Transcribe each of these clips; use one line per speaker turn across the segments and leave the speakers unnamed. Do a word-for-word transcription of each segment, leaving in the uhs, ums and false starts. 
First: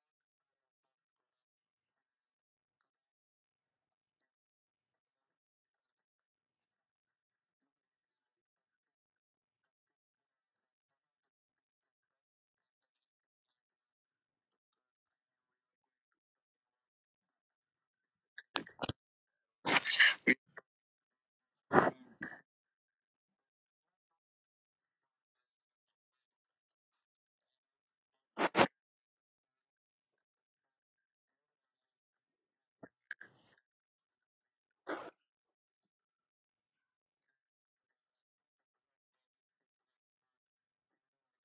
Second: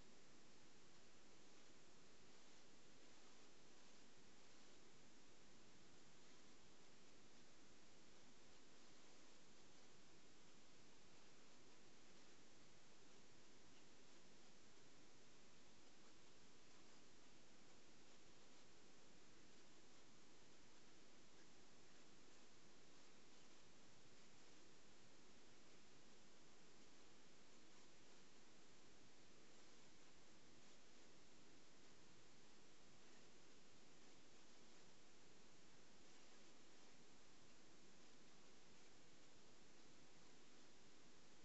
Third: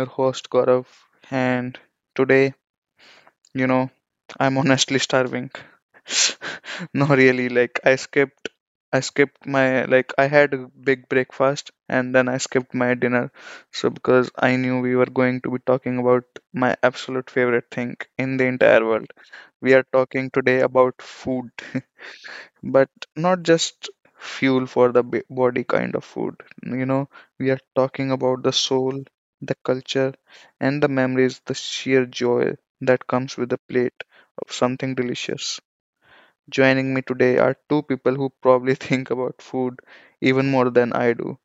your host Gaurav, and today, you know, I'm honestly starving. No, really, like I skipped, I skipped my like I had a big breakfast and then I skipped my dinner, so because I knew we were going to be talking about my absolute favorite thing in the entire world. We are talking today about food. but not just fuel for the b- body kind of food, you know we are talking about the soul, the culture, and the memories, the sheer joy that comes with a plate of something delicious. Joining me today are two people who probably think about food even more than I do.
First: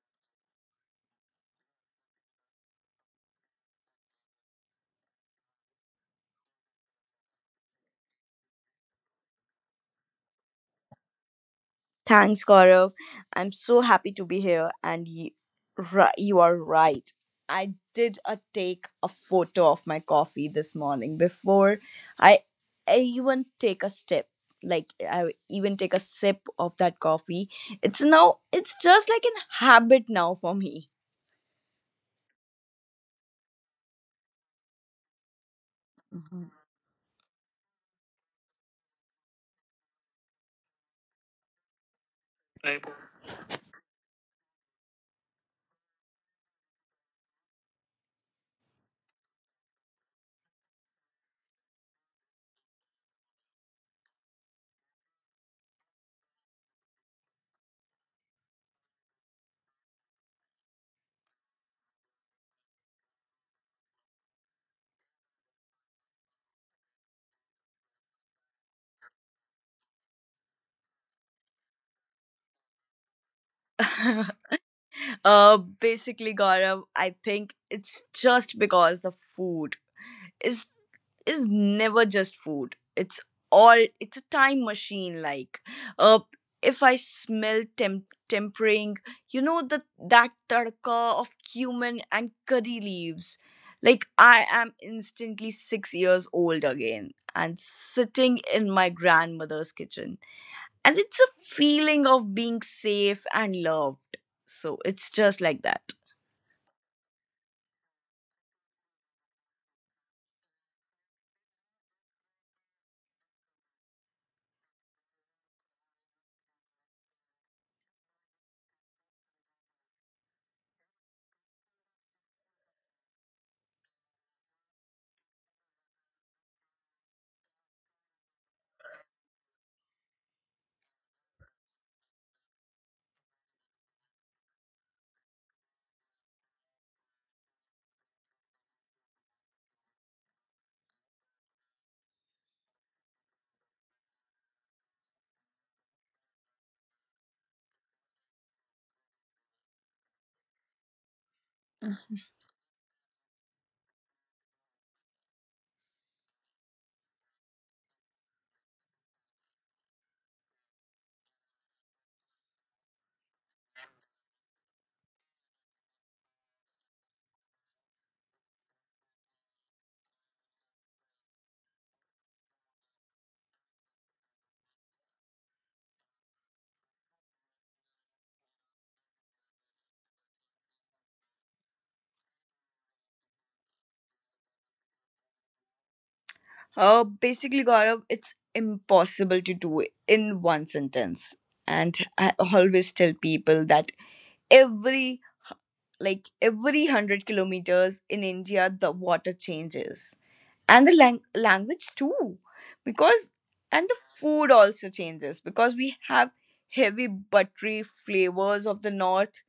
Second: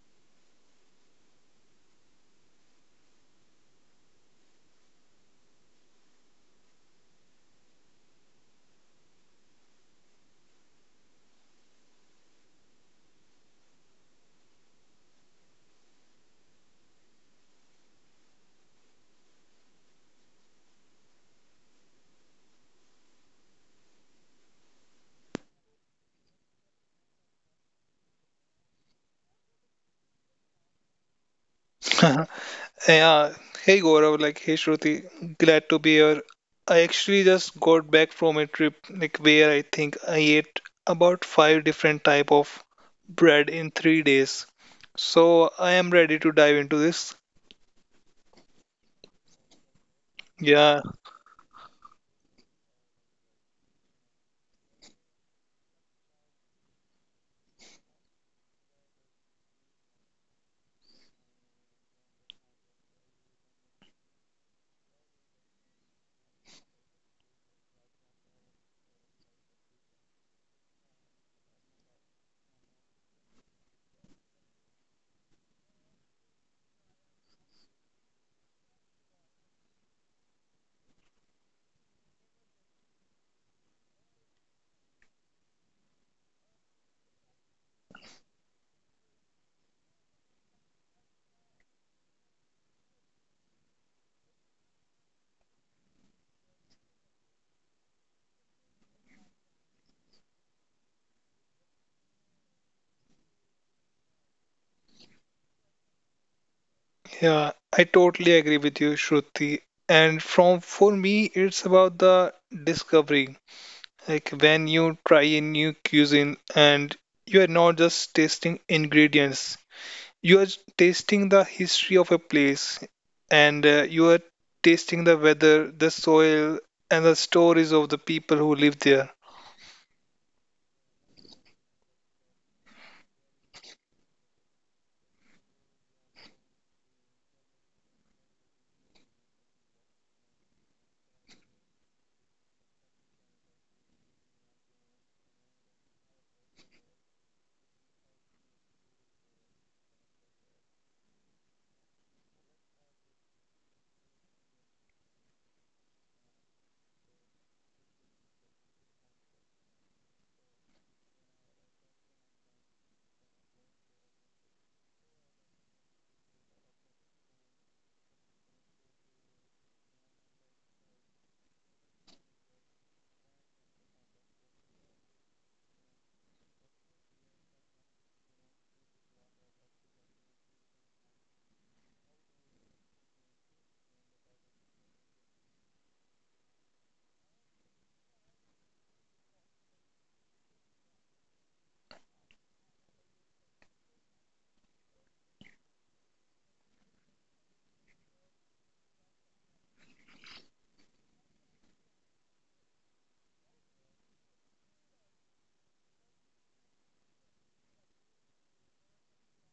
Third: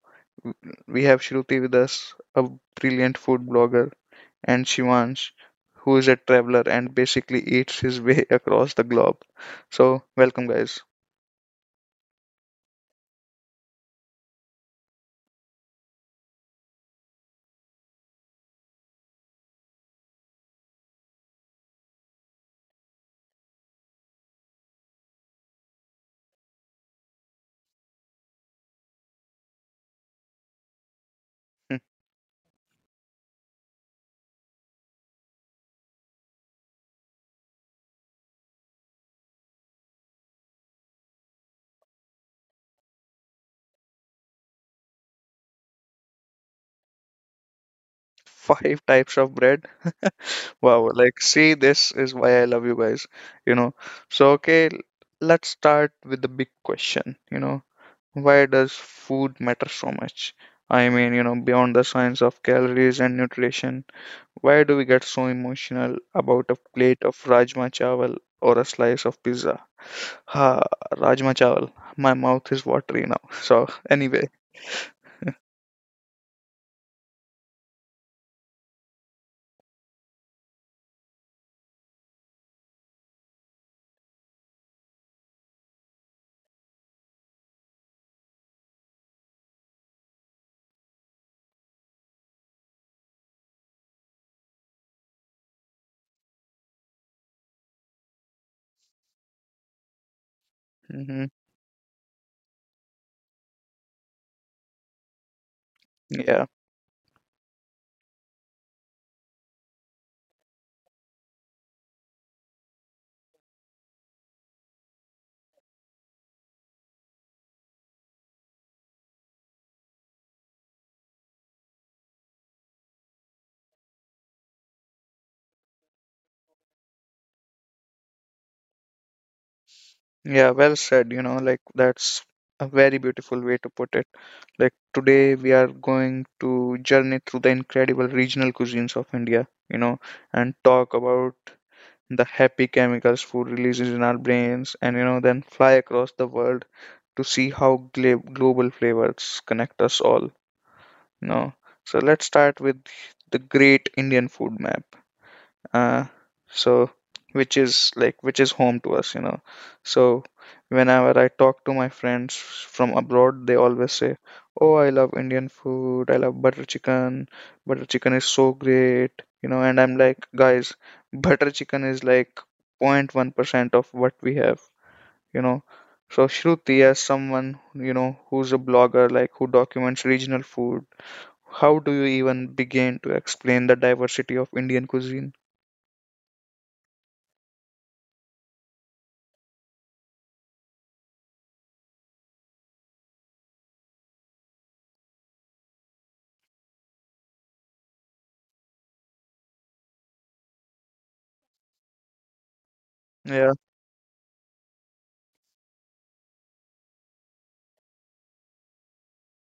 We have Shruti with us, a brilliant food blogger, and Shivansh, who is a traveler and basically eats his way across the globe. So welcome, guys.
Thanks, Gaurav. I'm so happy to be here, and you, you are right. I did a take a photo of my coffee this morning before I, I even take a sip. Like I even take a sip of that coffee. It's now. It's just like an habit now for me.
Yeah. Hey Gaurav, like hey Shruti, glad to be here.
Mhm.
I actually just got back from a trip like where I think I ate about five different type of bread in three days. So I am ready to dive into this.
Five types of bread.
Yeah,
Wow, like, see, this is why I love you guys, you know. So, okay, l- let's start with the big question, you know, why does food matter so much? I mean, you know, beyond the science of calories and nutrition, why do we get so emotional about a plate of rajma chawal or a slice of pizza? Ha, rajma chawal. My mouth is watery now. So, anyway,
uh, basically, Gaurav, I think it's just because the food. is is never just food. It's all it's a time machine like. Uh if I smell tem tempering, you know, that that tadka of cumin and curry leaves. Like I am instantly six years old again and sitting in my grandmother's kitchen. And it's
hmm
a feeling of being safe and loved. So it's just like that.
yeah.
yeah, I totally agree with you, Shruti. And from for me, it's about the discovery. Like when you try a new cuisine and you are not just tasting ingredients, you are tasting the history of a place and uh, you are tasting the weather, the soil, and the stories of the people who live there.
Yeah, well said. You know, like that's a very beautiful way to put it. Like today we are going to journey through the incredible regional cuisines of India, you know, and talk about the happy chemicals food releases in our brains, and, you know, then fly across the world to see how gla- global flavors connect us all, you know. So let's start with the great Indian food map, uh, so which is like which is home to us, you know so whenever I talk to my friends from abroad they always say, oh, I love Indian food, I love butter chicken, butter chicken is so great, you know and I'm like, guys, butter chicken is like zero point one percent of what we have, you know so Shruti, as someone you know who's a blogger, like who documents regional food, how do you even begin to explain the diversity of Indian cuisine?
Uh, basically, Gaurav, it's impossible to do in one sentence. And I always tell people that every like every one hundred kilometers in India, the water changes, and the lang- language too, because and the food also changes because we have heavy buttery flavors of the north,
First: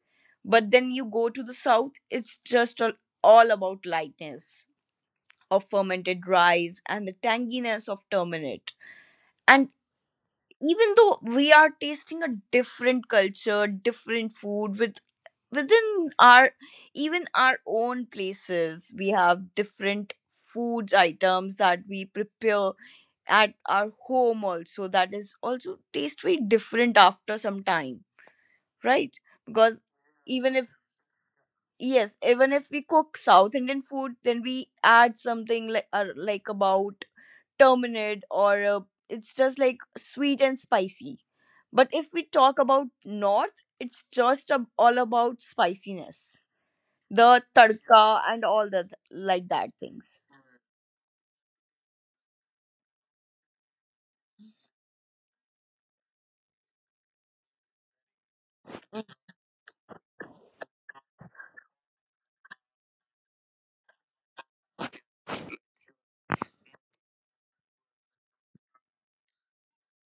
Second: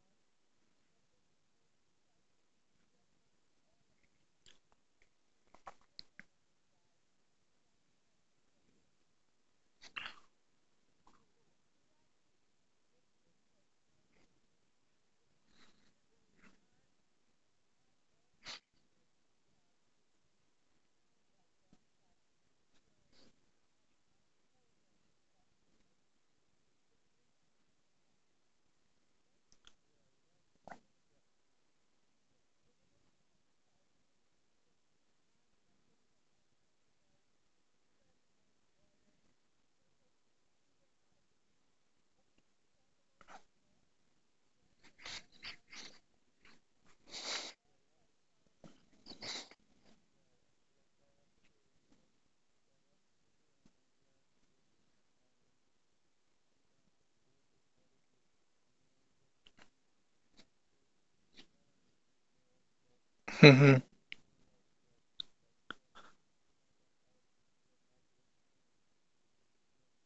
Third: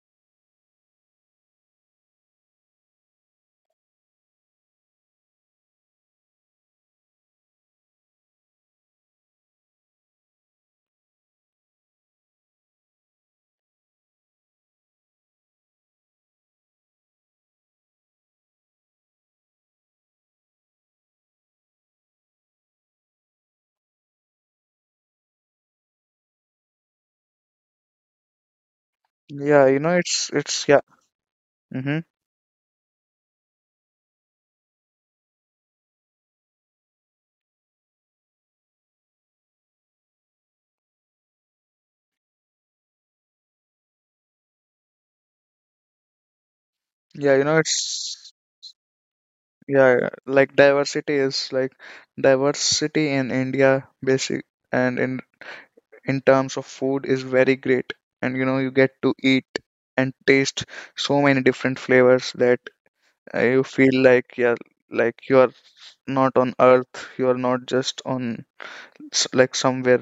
but then you go to the south, it's just all, all about lightness of fermented rice and the tanginess of turmeric. And even though we are tasting a different culture different food with within our even our own places, we have different foods items that we prepare at our home also, that is also taste very different after some time, right?
Yeah,
Because
you know, it's
even
it's
if
yeah. Mm-hmm.
yes even if we cook south indian food, then we add something like uh, like about terminate, or uh, it's just like sweet and spicy. But if we talk about north, it's just ab- all about spiciness,
Yeah,
the
you know,
tadka
it's
and all that like that
yeah,
things.
like diversity is like diversity in India basic, and in in terms of food is very great. And you know, you get to eat and taste so many different flavors that, uh, you
hmm
feel like, yeah, like you are not on earth, you are not just on s- like somewhere,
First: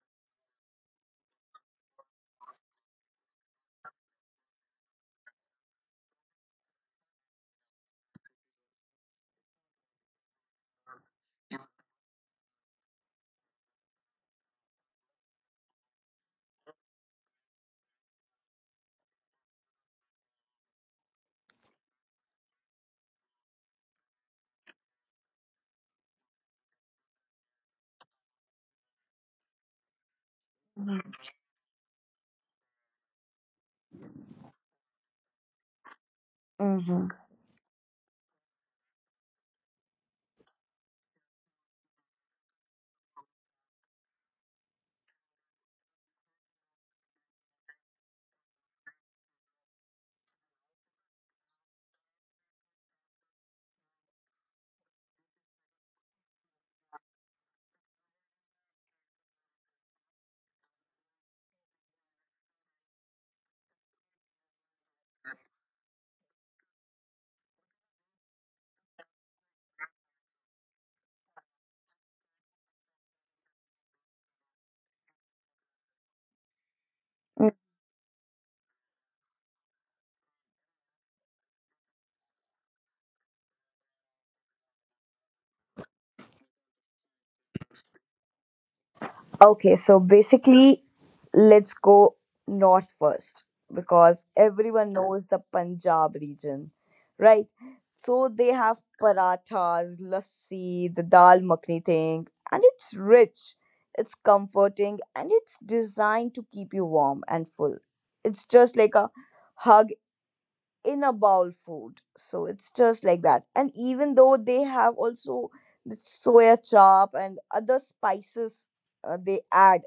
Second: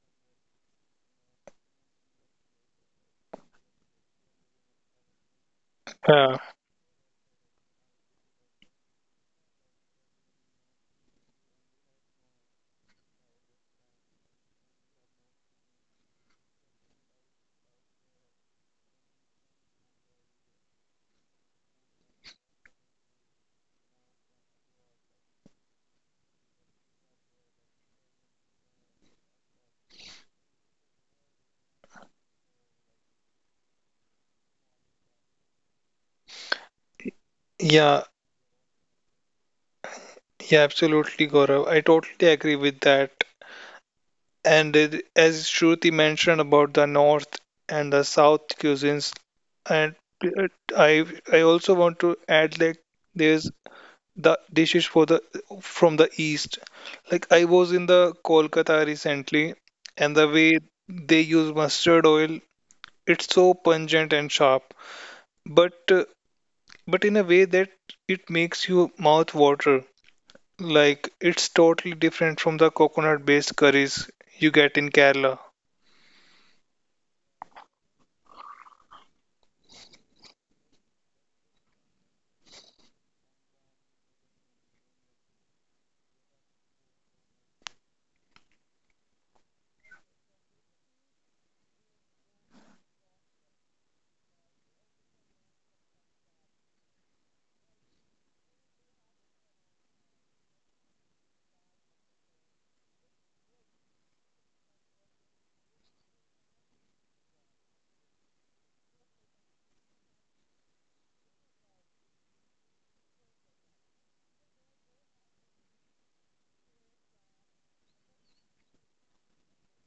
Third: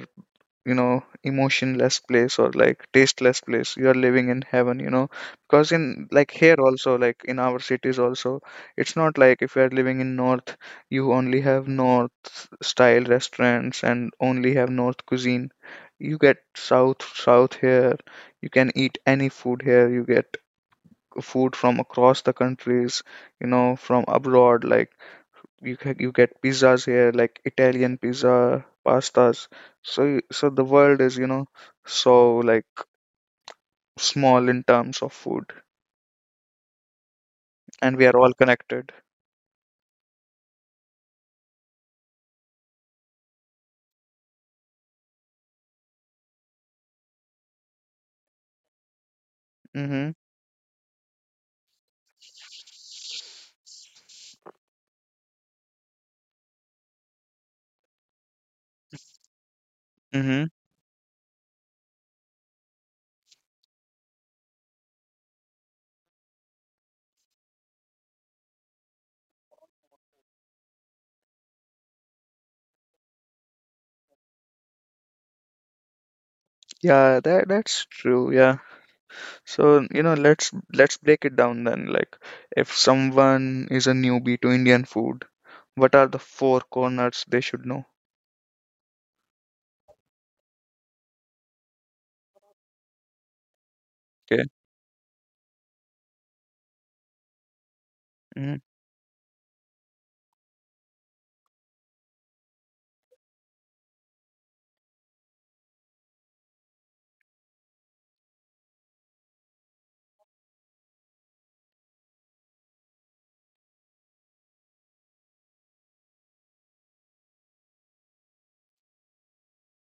you know emotionless place or like tasteless place, you are living in heaven, you know because in like
Yeah.
here also, like in our cities also, it's not like if you are living in north you only have north style restaurants and only have north cuisine. You get south south here, you can eat any food here, you get food from across the countries, you know from abroad, like you ca- you get pizzas here, like Italian pizza, pastas. So y- so the world is, you know, so like small in terms of food,
Mm-hmm.
and
Yeah,
we are all connected.
yeah, absolutely, Gaurav. I totally agree with that. And it, as Shruti mentioned about the North and the South cuisines, and
Mm-hmm.
uh, I I also want to add like there's the dishes for the from the east. Like I was in the Kolkata recently, and the
Mm-hmm.
way they use mustard oil, it's so pungent and sharp, but uh, but in a way that it makes you mouth water. Like it's totally different from the coconut-based curries you get in Kerala.
Yeah, that that's true. Yeah. So, you know, let's let's break it down then. Like, if someone is a newbie to Indian food, what are the four corners they should know?
Okay, so basically, let's go north first because
Okay.
everyone knows the Punjab region, right? So they
Mm-hmm.
have parathas, lassi, the dal makhni thing, and it's rich, it's comforting, and it's designed to keep you warm and full. It's just like a hug in a bowl food. So it's just like that. And even though they have also the soya chop and other spices, uh, they add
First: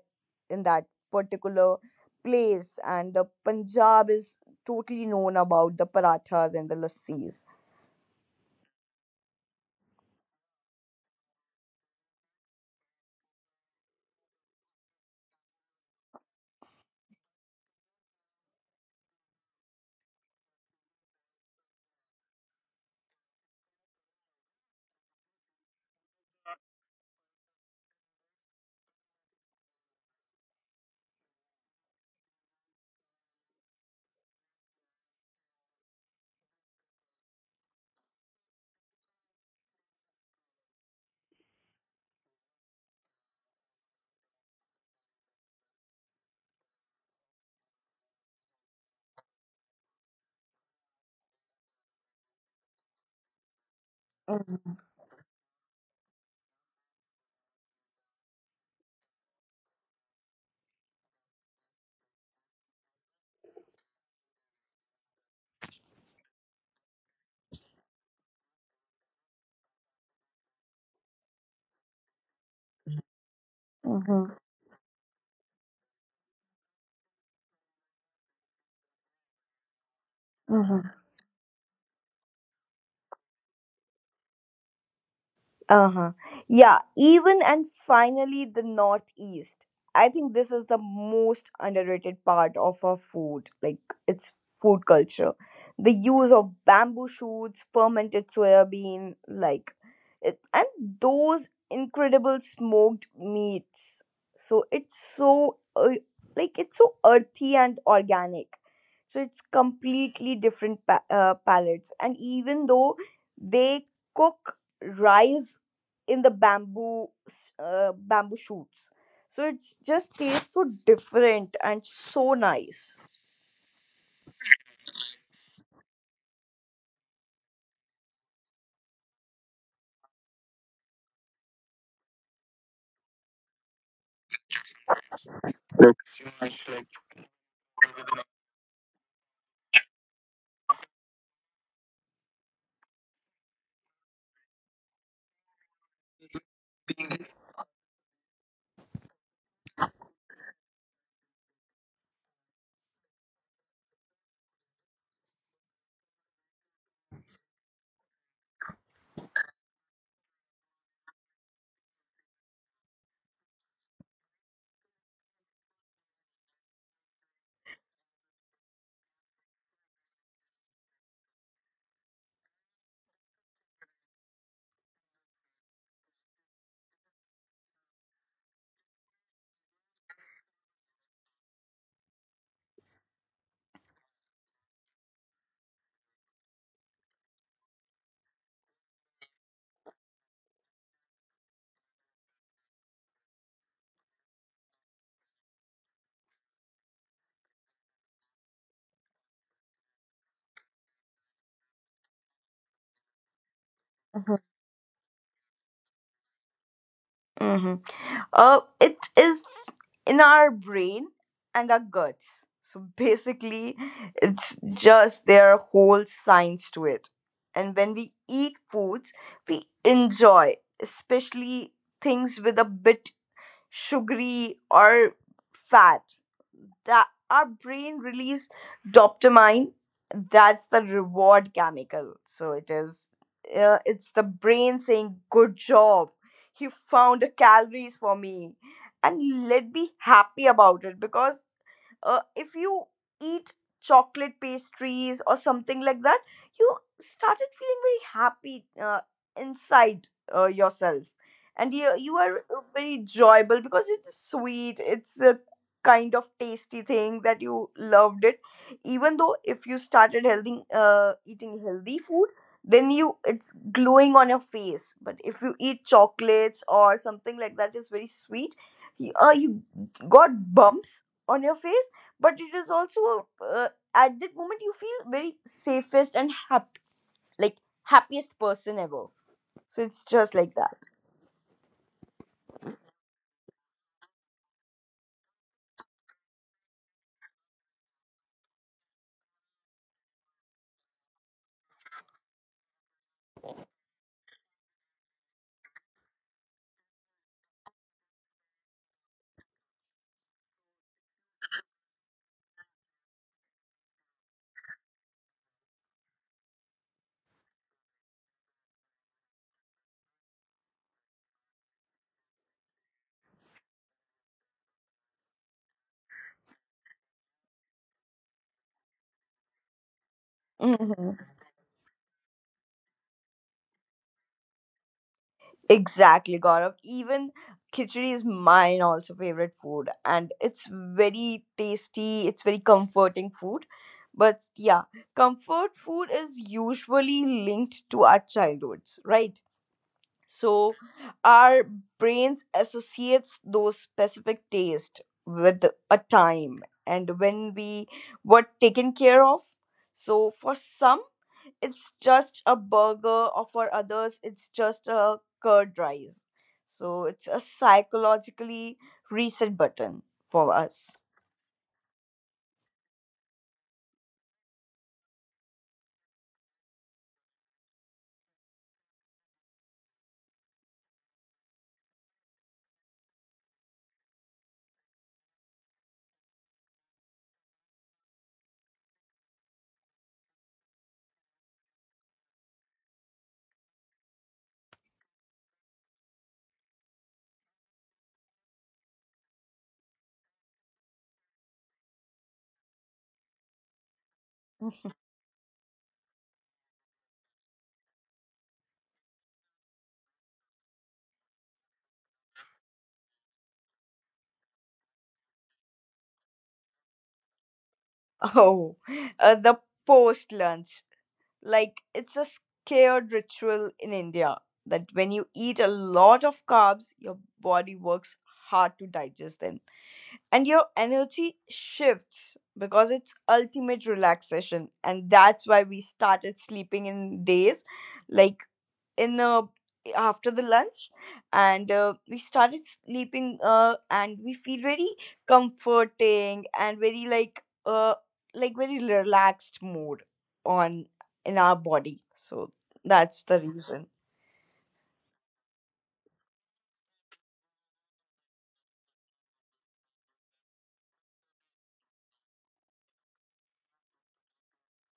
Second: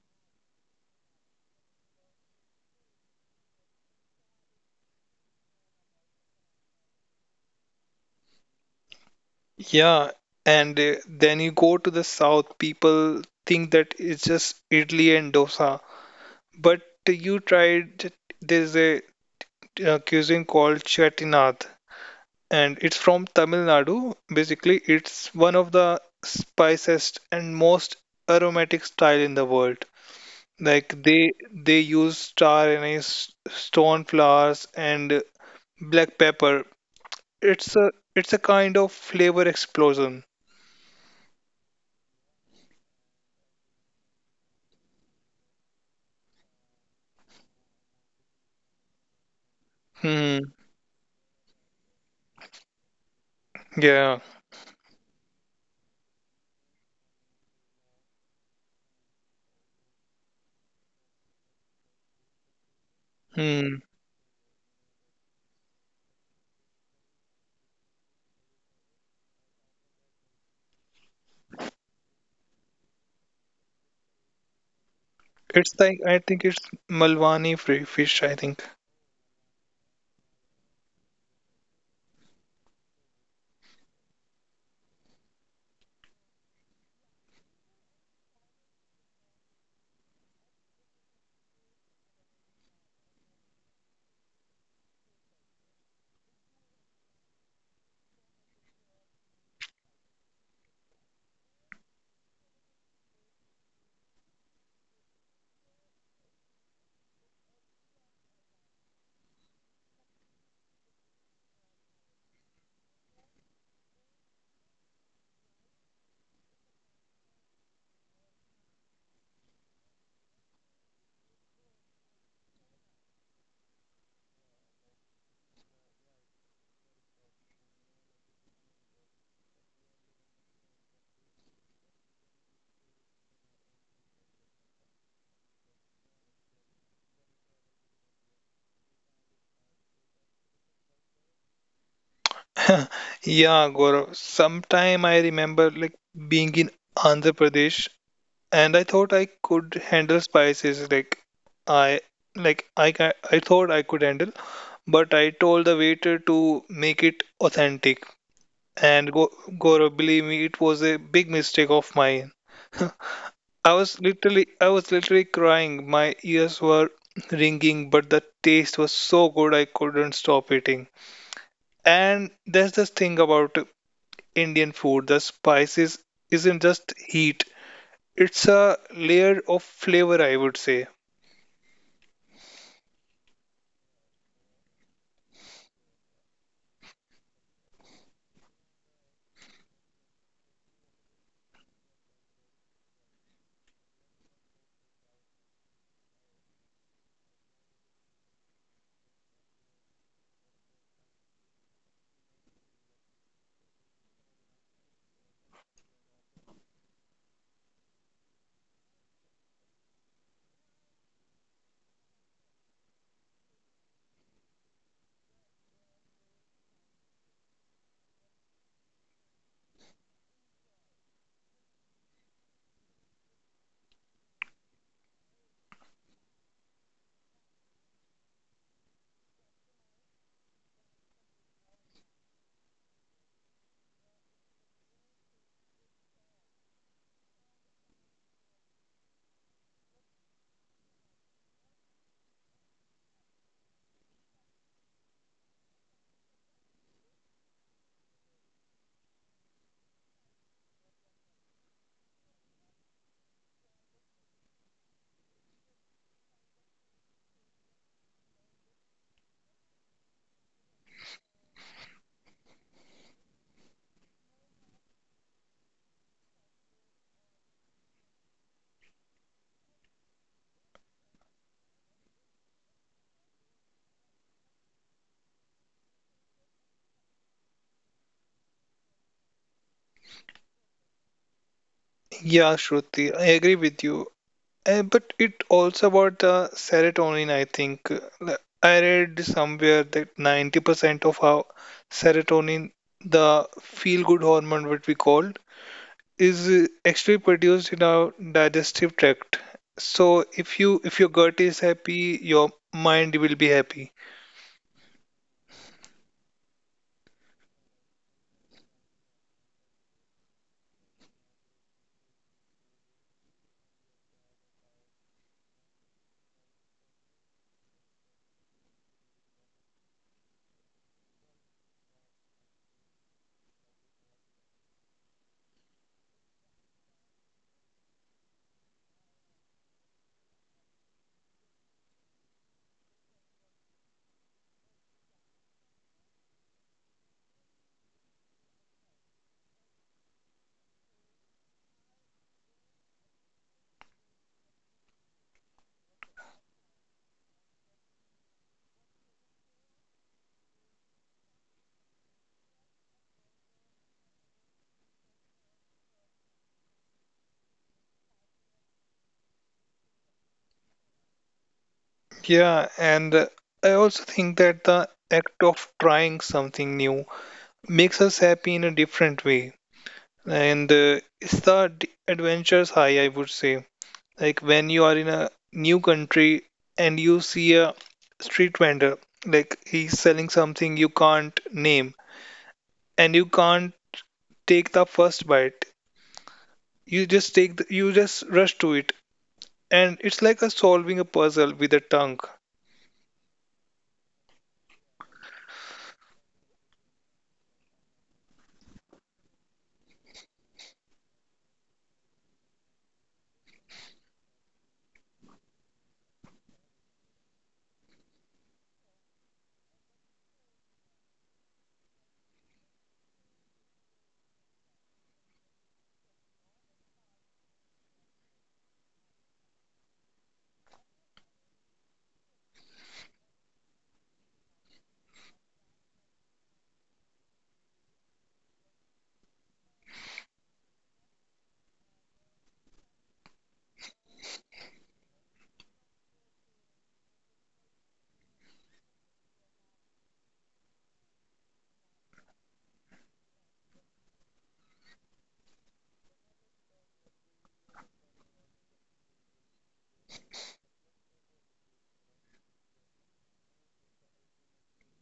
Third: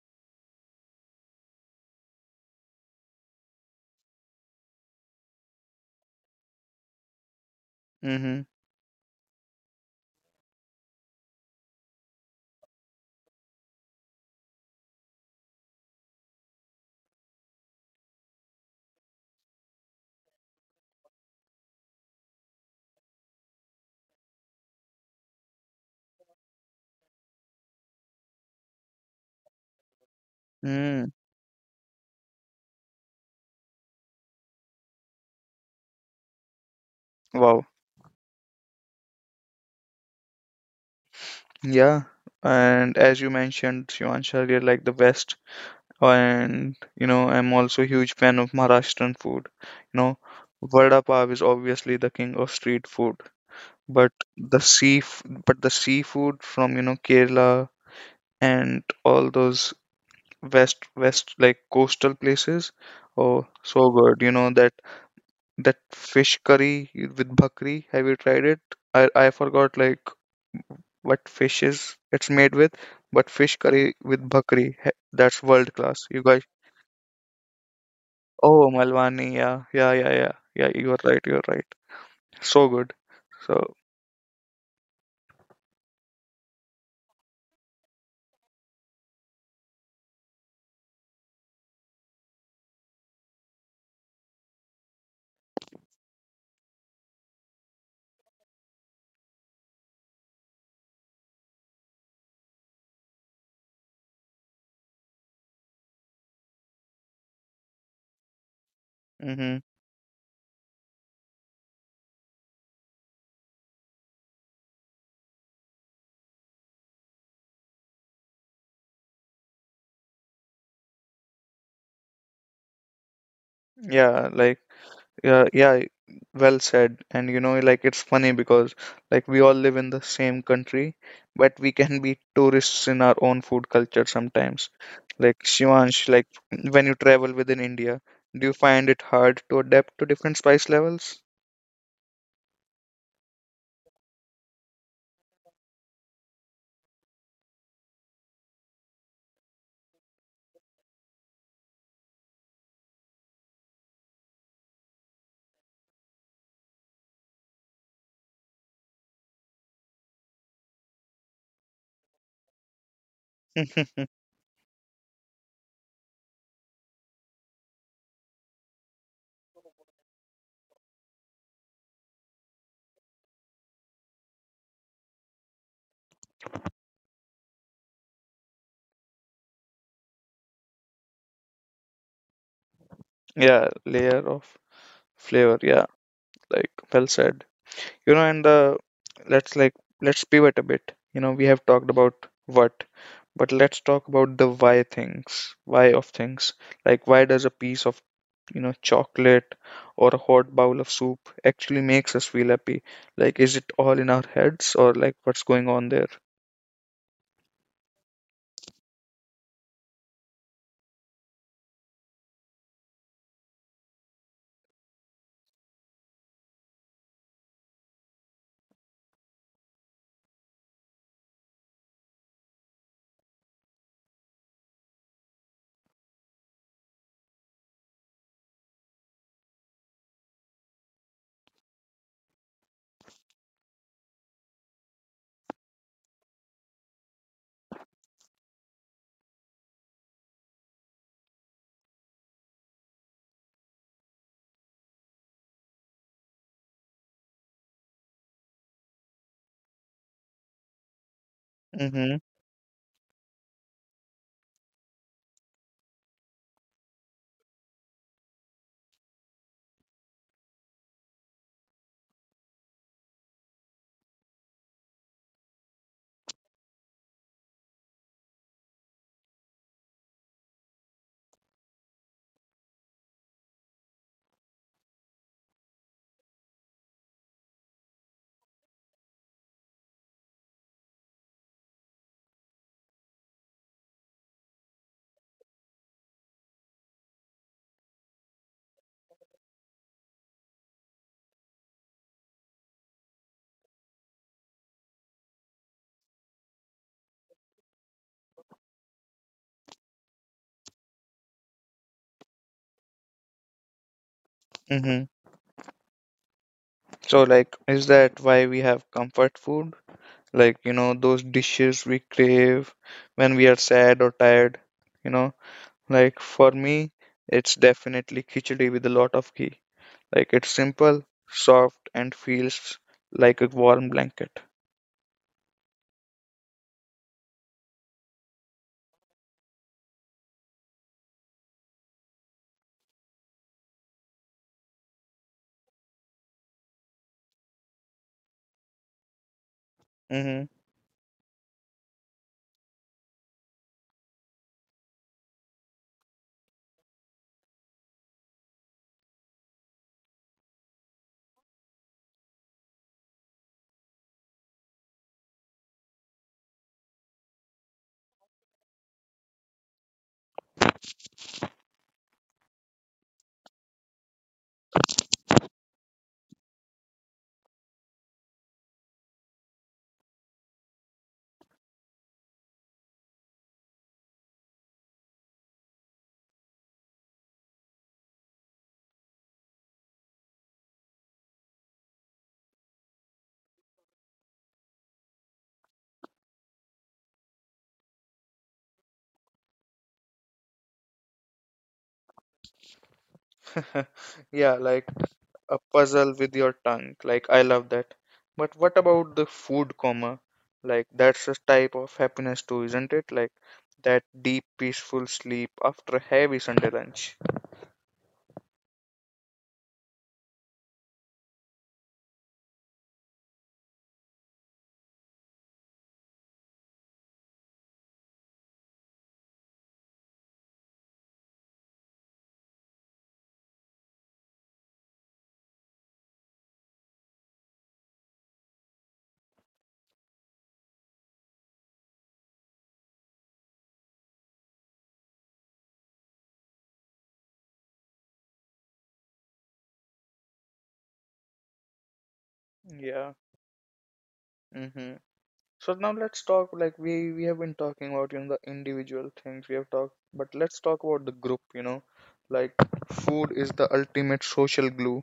in that particular place, and the Punjab is totally known about the parathas and the lassis.
Mm-hmm.
Yeah, and uh, then you go to the south, people think that it's just idli and dosa, but you tried there's a uh, cuisine called Chettinad, and it's from Tamil Nadu. Basically, it's one of the spiciest and most aromatic style in the world. Like
Mm.
they they use star anise, stone flowers, and black pepper.
Wow.
It's a it's a kind of flavor explosion.
Yeah. And as you mentioned, Shivansh, earlier, like the West, and you know I'm also a huge fan of Maharashtrian food, you know
Hmm.
vada pav is obviously the king of street food, but
Yeah.
the
Mhm,
sea but the seafood from, you know Kerala, and all those west west like coastal places, oh
Hmm.
so good, you know that that fish curry with bhakri, have you tried it? I i forgot like what fish is it's made with, but fish curry with
mhm,
bhakri, he- that's world
It's like
class,
I
you
think
guys.
it's Malwani fri- fish. I think.
Oh, Malwani, yeah, yeah, yeah, yeah, yeah.
mhm.
You're right, you're right. So good. So,
Uh huh. Yeah, even and finally the Northeast. I think this is the most underrated part of our food, like its food culture. The use of bamboo shoots, fermented soybean, like, it, and those incredible smoked meats. So it's so, uh, like, it's so earthy and organic. So it's
hmm
completely different pa- uh, palates. And even though they cook rice in the bamboo s- uh, bamboo shoots, so it just tastes so different and so nice.
yeah, like. Yeah, yeah, well said. And you know, like it's funny because like we all live in the same country, but we can be tourists in our own food culture sometimes. Like Shivansh, like when you travel within India, do you find it hard to adapt to different spice levels?
Yeah, Gaurav. Sometime I remember like being in Andhra Pradesh and I thought I could handle spices like I like I ca- I thought I could handle, but I told the waiter to make it authentic, and go, go believe me, it was a big mistake of mine. I was literally I was literally crying. My ears were ringing, but the taste was so good I couldn't stop eating. And that's the thing about Indian food, the spices isn't just heat. It's a layer of flavor, I would say.
Yeah, layer of flavor. Yeah, like well said. You know and uh, let's like let's pivot a bit, you know we have talked about what, but let's talk about the why things, why of things, like why does a piece of, you know chocolate or a hot bowl of soup actually makes us feel happy, like is it all in our
Mhm.
heads or like what's going on there?
hmm uh, it is in our brain and our guts. So basically, it's just their whole science to it, and when we eat foods we enjoy, especially things with a bit sugary or fat, that our brain release dopamine. That's the reward chemical. So it is uh, it's the brain saying good job, you found the calories for me, and let me happy about it. Because uh, if you eat chocolate pastries or something like that, you started feeling very happy uh, inside uh, yourself, and you you
Mm-hmm.
are uh, very enjoyable because it's sweet, it's a kind of tasty thing that you loved it. Even though if you started healthy uh, eating healthy food, then you it's glowing on your face. But if you eat chocolates or something like that is very sweet, you, uh, you got bumps on your face. But it is also uh, at that moment you feel very safest and happy, like happiest person ever. So it's just like that.
Yeah, Shruti, I agree with you. Uh, but it also about the serotonin, I think. Like, I read somewhere that ninety percent of our serotonin, the feel-good hormone, what we call, is uh, actually produced in our digestive tract. So if you if your gut is happy, your mind will be happy.
Mm-hmm. So, like, is that why we have comfort food? Like, you know, those dishes we crave when we are sad or tired, you know? Like, for me, it's definitely khichdi with a lot of ghee. Like, it's simple,
hmm
soft, and feels like a warm blanket.
exactly, Gaurav. Even khichdi is mine also favorite food, and it's very tasty, it's very comforting food. But yeah, comfort food is usually linked to our childhoods, right?
Mm-hmm.
So our brains associates those specific taste with a time and when we were taken care of. So for some, it's just a burger, or for others it's just a curd rice. So it's a psychologically reset button for us.
Yeah, and uh, I also think that the act of trying something new makes us happy in a different way and uh, it's the d- adventures high, I would say. Like when you are in a new country and you see a street vendor like he's selling something you can't name and you can't take the first bite you just take the, you just rush to it, and it's like a solving a puzzle with a tongue.
Yeah, like a puzzle with your tongue. Like I love that. But what about the food coma? Like that's a type of happiness too, isn't it? Like that deep, peaceful sleep after a heavy Sunday lunch.
Oh, uh, the post lunch. Like it's a scared ritual in India that when you eat a lot of carbs, your body works hard to digest them. And your energy shifts because it's ultimate relaxation. And that's why we started sleeping in days, like in uh, after the lunch, and uh, we started sleeping, uh, and we feel very comforting and very like uh, like very relaxed mood on in our body, so
Yeah.
that's the reason.
Mm-hmm. So now let's talk, like we we have been talking about, you know the individual things we have talked, but let's talk about the group, you know. Like food is the ultimate social glue.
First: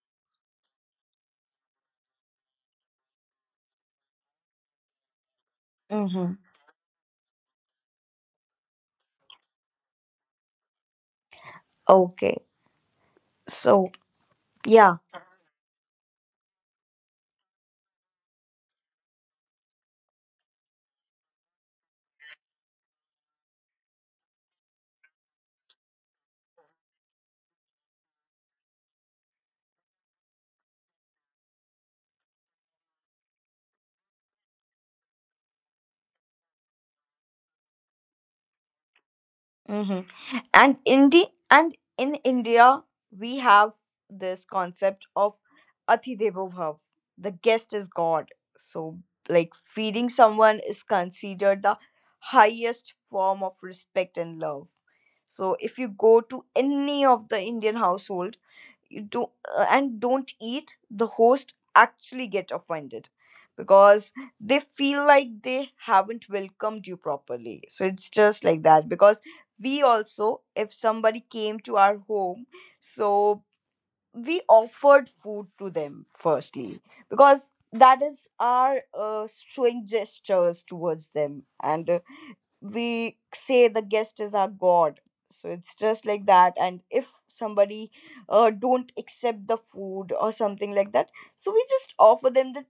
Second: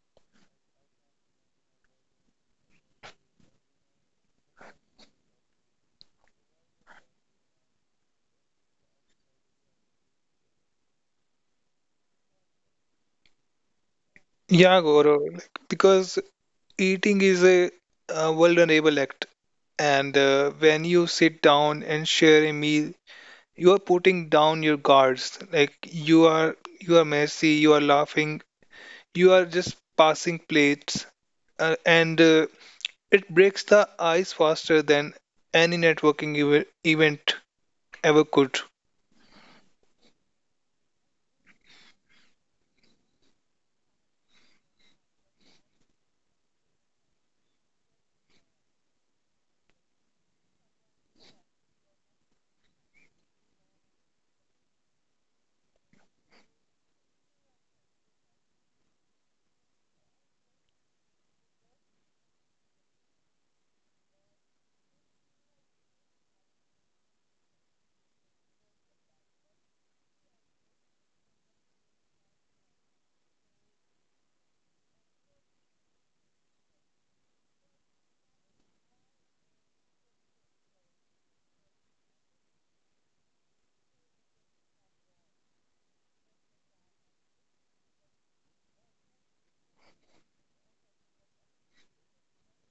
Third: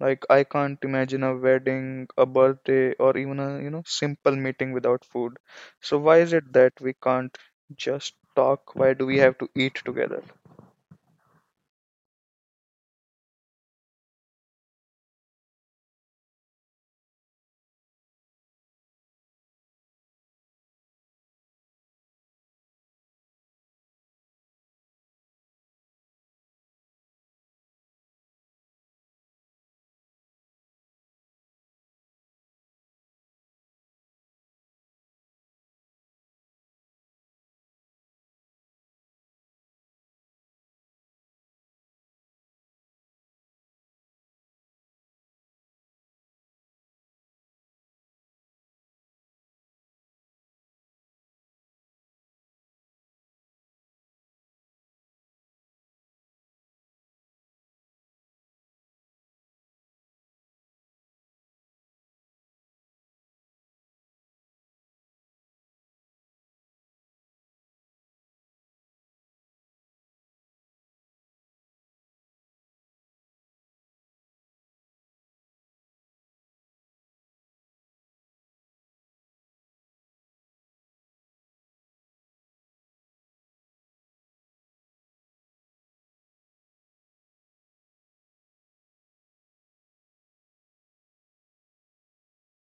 Like I can't imagine a wedding, a birthday, or even a, you know simple meeting without food. So why
Hmm.
is it that we can't just talk? Why do we have to eat together?
Okay. So,
Yeah
yeah.
Gaurav, like, because eating is a, a vulnerable act, and uh, when you sit down and share a meal, you are putting down your guards. Like you are you are messy, you are laughing, you are just passing plates, uh, and uh, it breaks the ice faster than any networking ev- event ever could.
Hmm. And Indi- and in India, we have this concept of Atidevo Bhav. The guest is God. So, like feeding someone is considered the highest form of respect and love. So, if you go to any of the Indian household, you do uh, and don't eat, the host actually get offended because they feel like they haven't welcomed you properly. So it's just like that. Because we also, if somebody came to our home, so we offered food to them firstly, because that is our, uh, showing gestures towards them. And uh, we say the guest is our god. So it's just like that. And if somebody uh, don't accept the food or something like that, so we just offer them that,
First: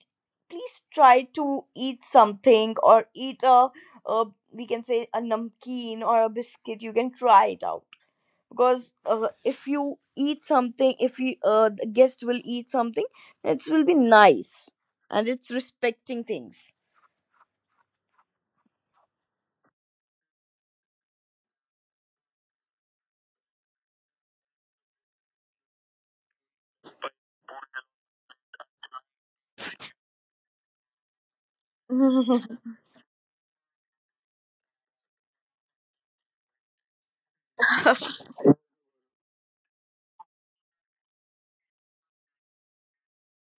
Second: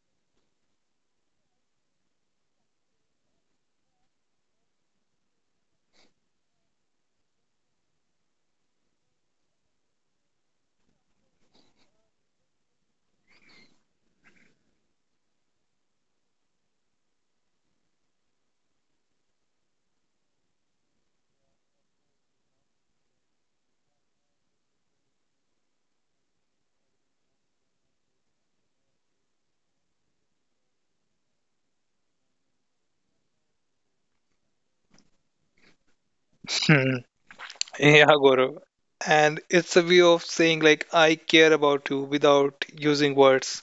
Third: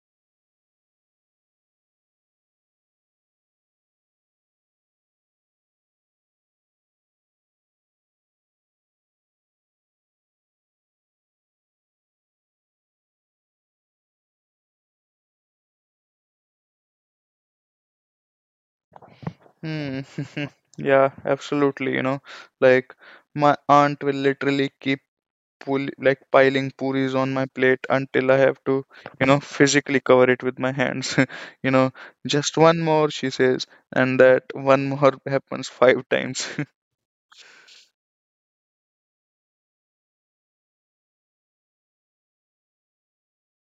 please try to eat something, or eat a, a we can say a namkeen or a biscuit you can try it out. Because uh, if you eat something, if you uh, the guest will eat something, it will be nice, and it's respecting things.
Hmm. Yeah, absolutely, you know. Like my aunt will literally keep pull like piling puris on my plate until I have to, you know, physically cover it with my hands. You know, just one more, she says, and that one more happens five times.
Hmm. Yeah Gaurav, and it's a way of saying like I care about you without using words,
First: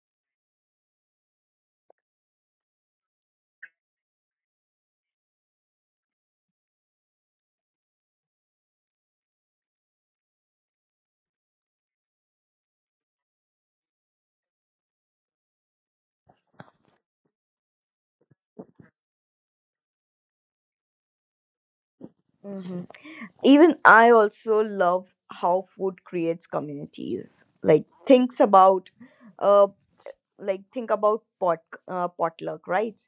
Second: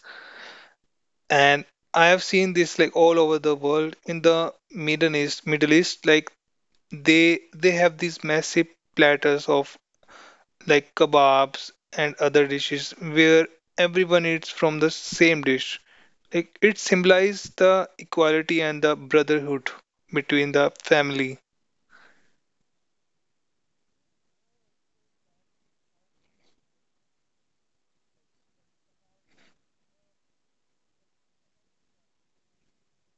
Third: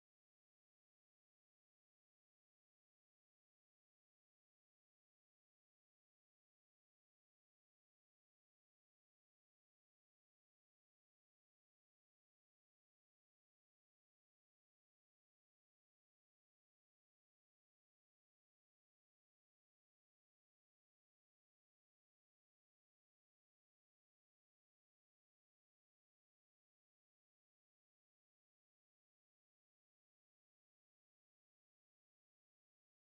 and I have seen this like all over the world in the Middle East Middle East like they they have these massive platters of like kebabs and other dishes where everyone eats from the same dish. Like it symbolizes the equality and the brotherhood between the family.
Mhm. Even I also love how food creates communities, like thinks about uh, like think about pot uh, potluck, right?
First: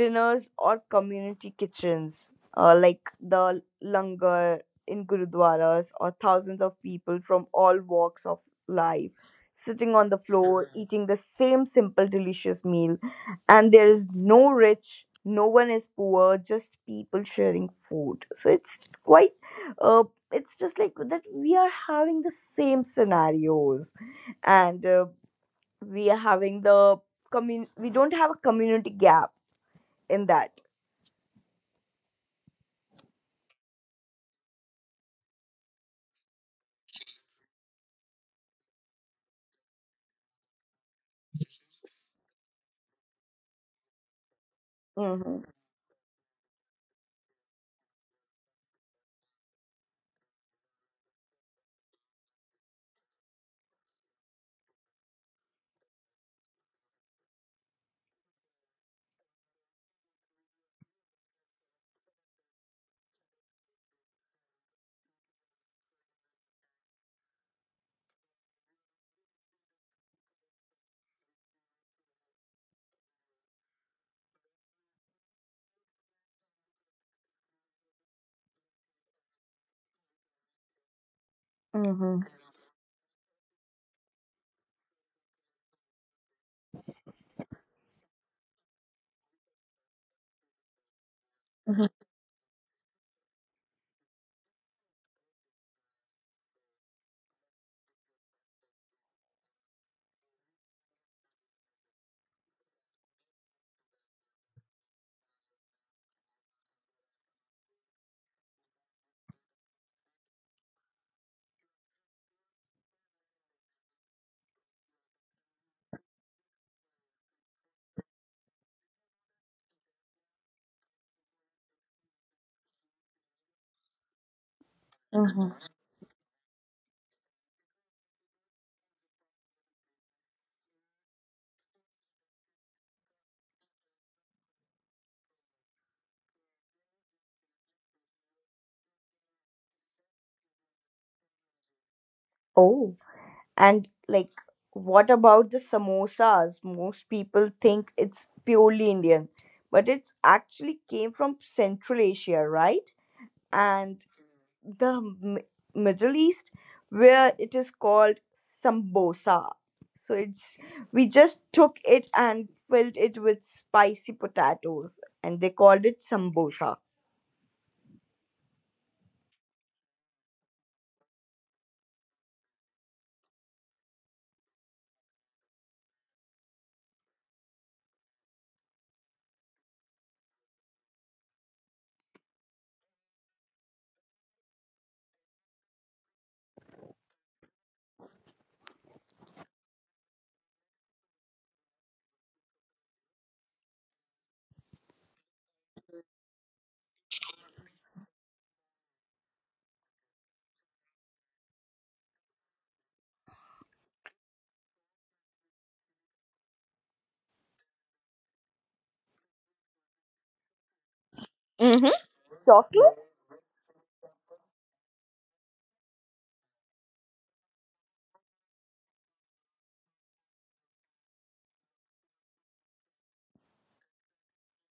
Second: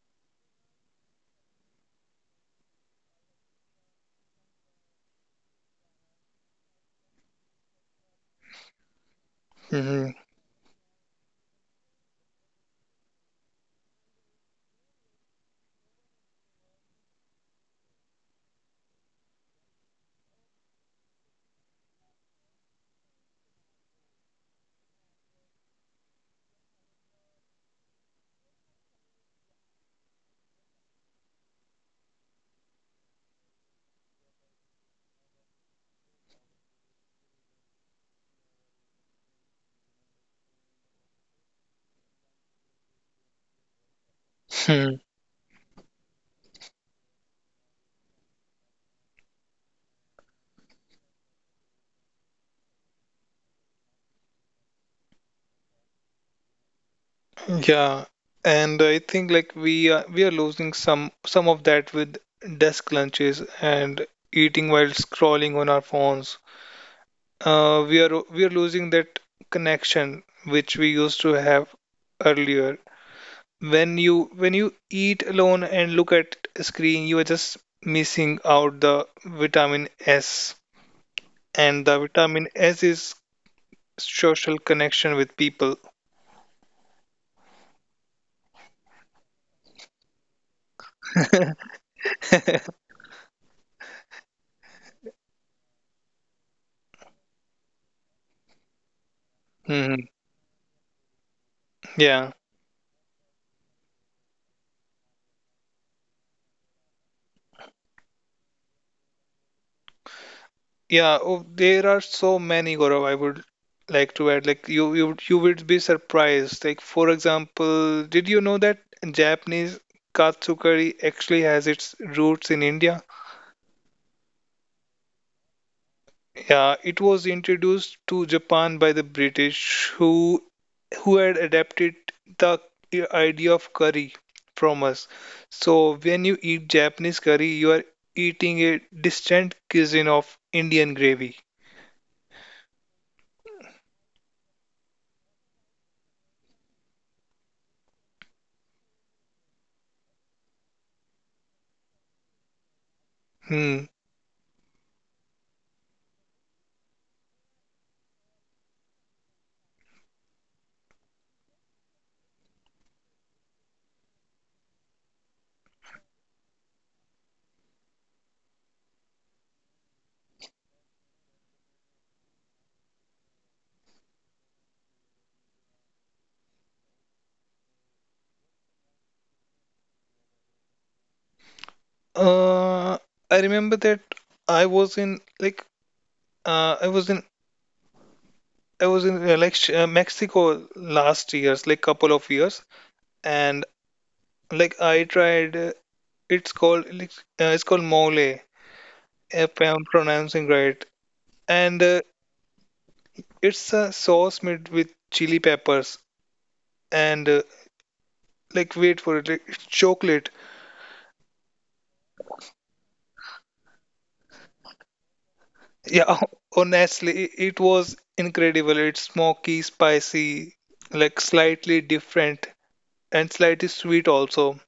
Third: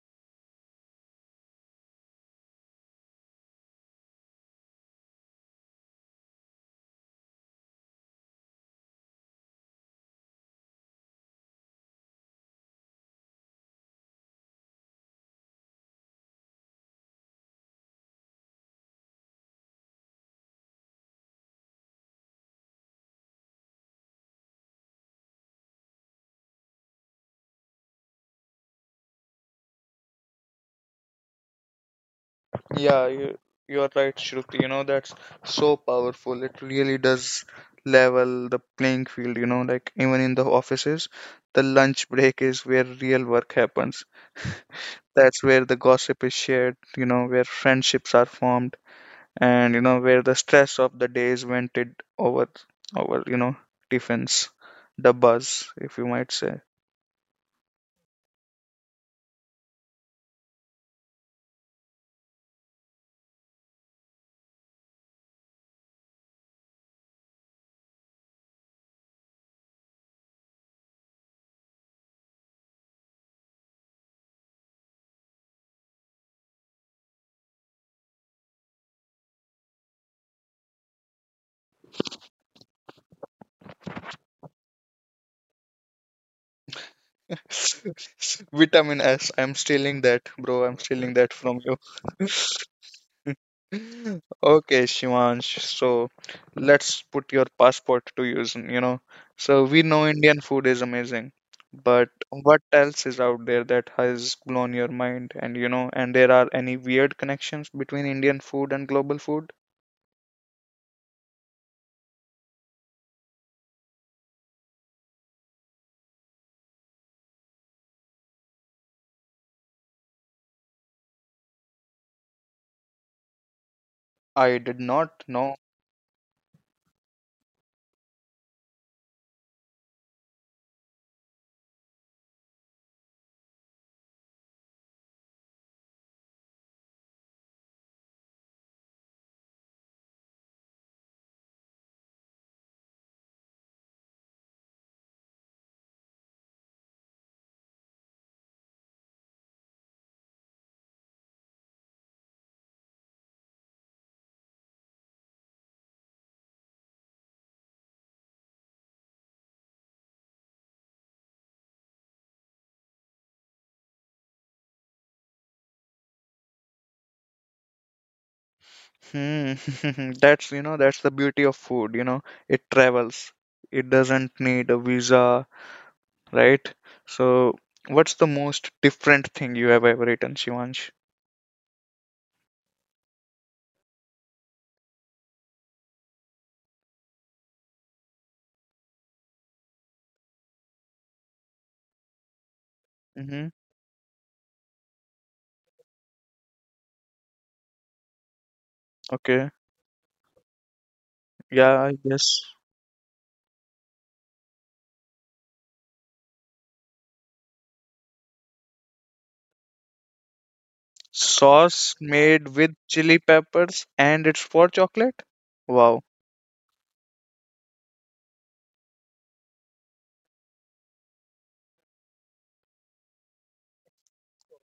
Dinners or community kitchens, uh, like the langar in gurudwaras, or thousands of people from all walks of life sitting
Hmm.
on the floor eating the same simple delicious meal. And there is no rich, no one is poor, just people sharing food. So it's quite uh, it's just like that. We are having the same scenarios, and uh, we are having the commun- we don't have a community gap in that.
Yeah, you you're right, Shruti. You know, that's so powerful. It really does level the playing field, you know, like even in the offices, the lunch break is where real work happens.
Hmm.
That's
Mm-hmm.
where the gossip is shared, you know, where friendships are formed, and you know where the stress of the day is vented over over you know tiffins, the buzz if you might say.
Yeah, and I think like we are, we are losing some some of that with desk lunches and eating while scrolling on our phones. Uh, we are we are losing that connection which we used to have earlier. When you when you eat alone and look at screen, you are just missing out the vitamin S, and the
Mm-hmm.
vitamin S is social connection with people.
Vitamin S, I'm stealing that, bro, I'm stealing that from you. Okay, Shivansh, so let's put your passport to use, you know so we
hmm
know Indian food is amazing, but
yeah,
what else is out there that has blown your mind, and you know and there are any weird connections between Indian food and global food?
yeah. Oh, there are so many, Gaurav. I would like to add like you you you would be surprised. Like, for example, did you know that Japanese katsukari actually has its roots in India?
I did not
Mm-hmm.
know.
Yeah, it was introduced to Japan by the British, who who had adapted the idea of curry from us. So when you eat Japanese curry, you are eating a distant cuisine of Indian gravy.
Oh, and like, what about the samosas? Most people think it's purely indian, but it's actually came from central asia, right?
Hmm.
And the M- Middle East, where it is called sambosa. So it's we just took it and filled it with spicy potatoes, and they called it sambosa.
Hmm. That's, you know, that's the beauty of food, you know, it travels. It doesn't need a visa, right? So, what's the most different thing you have ever eaten, Shivansh?
Uh, I remember that I was in like uh, I was in I was in uh, like sh- uh, Mexico last years, like couple of years,
Mm-hmm.
and like I tried. Uh, It's called like, uh, it's called mole,
Okay.
if I'm pronouncing right. And
Yeah, I
uh,
guess.
it's a sauce made with chili peppers and uh, like wait for it, like, it's chocolate.
Mm-hmm.
Sauce made with
Chocolate.
chili peppers and it's for chocolate? Wow.
Yeah, honestly, i- it was incredible. It's smoky, spicy, like slightly different and slightly sweet also.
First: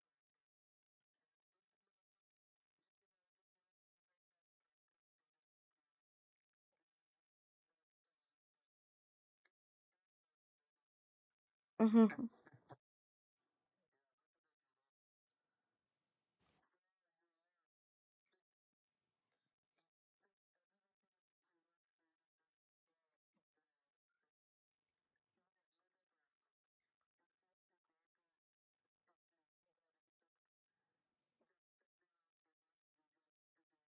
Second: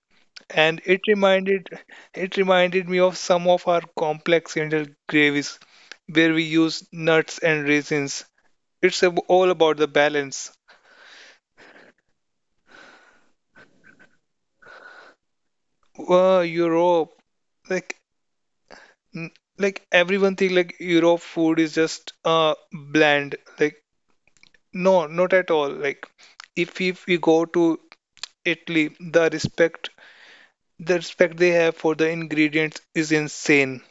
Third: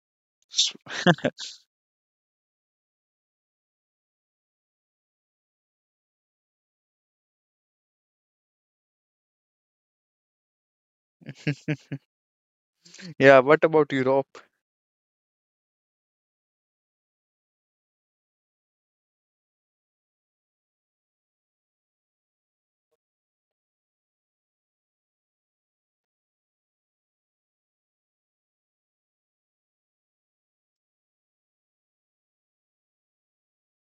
S-
And it reminded it reminded me of some of our complex Indian gravies where we use nuts and raisins. It's ab- all about the balance.
Hmm.
Yeah, what about Europe?
Wow, Europe. Like N- Like everyone think like Europe food is just uh bland. Like no, not at all. Like if if we go to Italy, the respect the respect they have for the ingredients is insane.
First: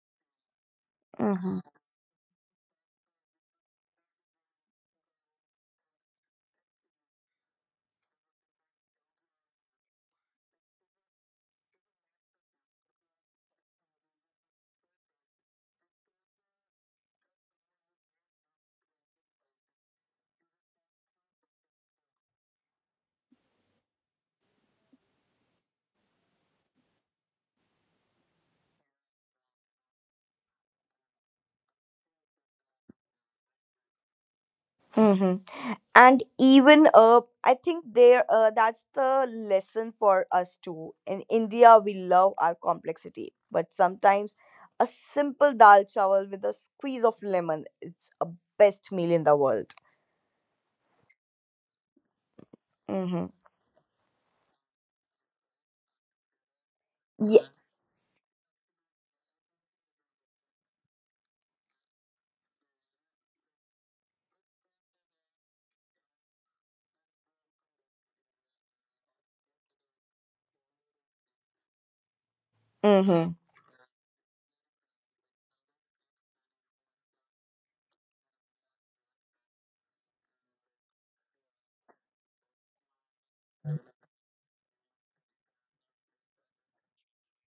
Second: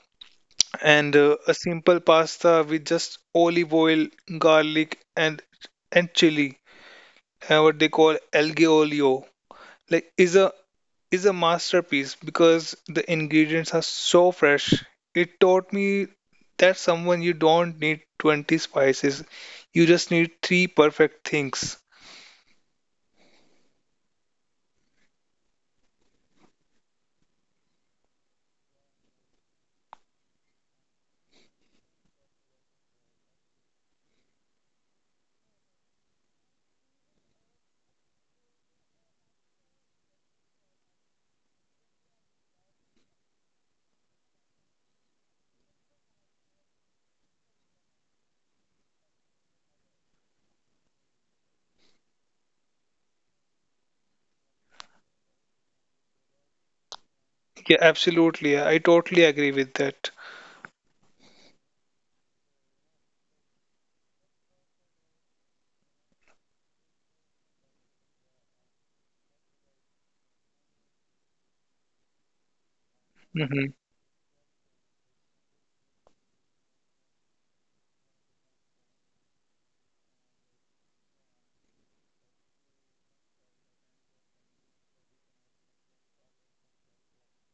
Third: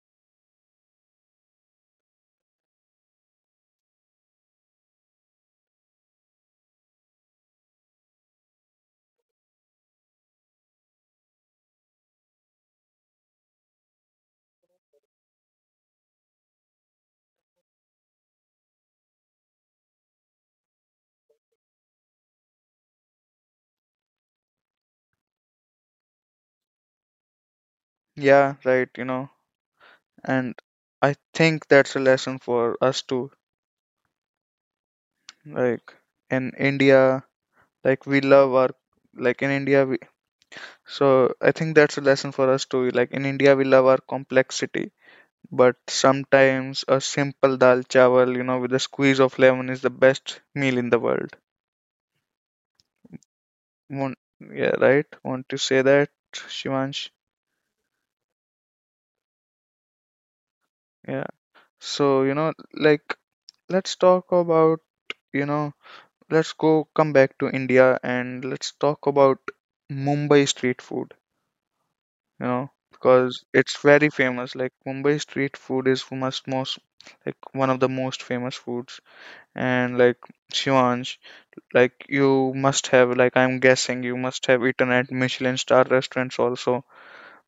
And uh, a
Hmm.
simple pasta with just olive oil, garlic, and and chili, uh, what they call algae olio, like is a is a masterpiece because the ingredients are so fresh. It taught me that someone you don't need twenty spices, you just need three perfect things.
Yeah, right, you know, and I think that's a lesson for us too.
Hmm.
Like
And
in
even uh,
India,
I think
like we
there uh,
love our
that's the
like in India
lesson
we
for us too. In
so I think
India, we
that's a lesson
love
for
our
us too. Like in
complexity,
India we
but
love our
sometimes a
complexity,
simple
but
dal chawal with a
sometimes a
squeeze of
simple
lemon,
dal
it's a
chawal, you know, with a
best meal
squeeze
in the
of lemon
world.
is the best meal in the world.
Mm-hmm.
Won't, yeah, right? Want to say that, Shivansh?
Yeah.
Yeah, absolutely. I totally agree with that.
Yeah. So, you know, like let's talk about, you know, let's go come back to India and let's talk about Mumbai street food, you know,
Mm-hmm.
because
hmm
it's very famous. Like Mumbai street food is most most like one of the most famous foods. And like Shivansh, like you must have like I'm guessing you must have eaten at Michelin star restaurants also.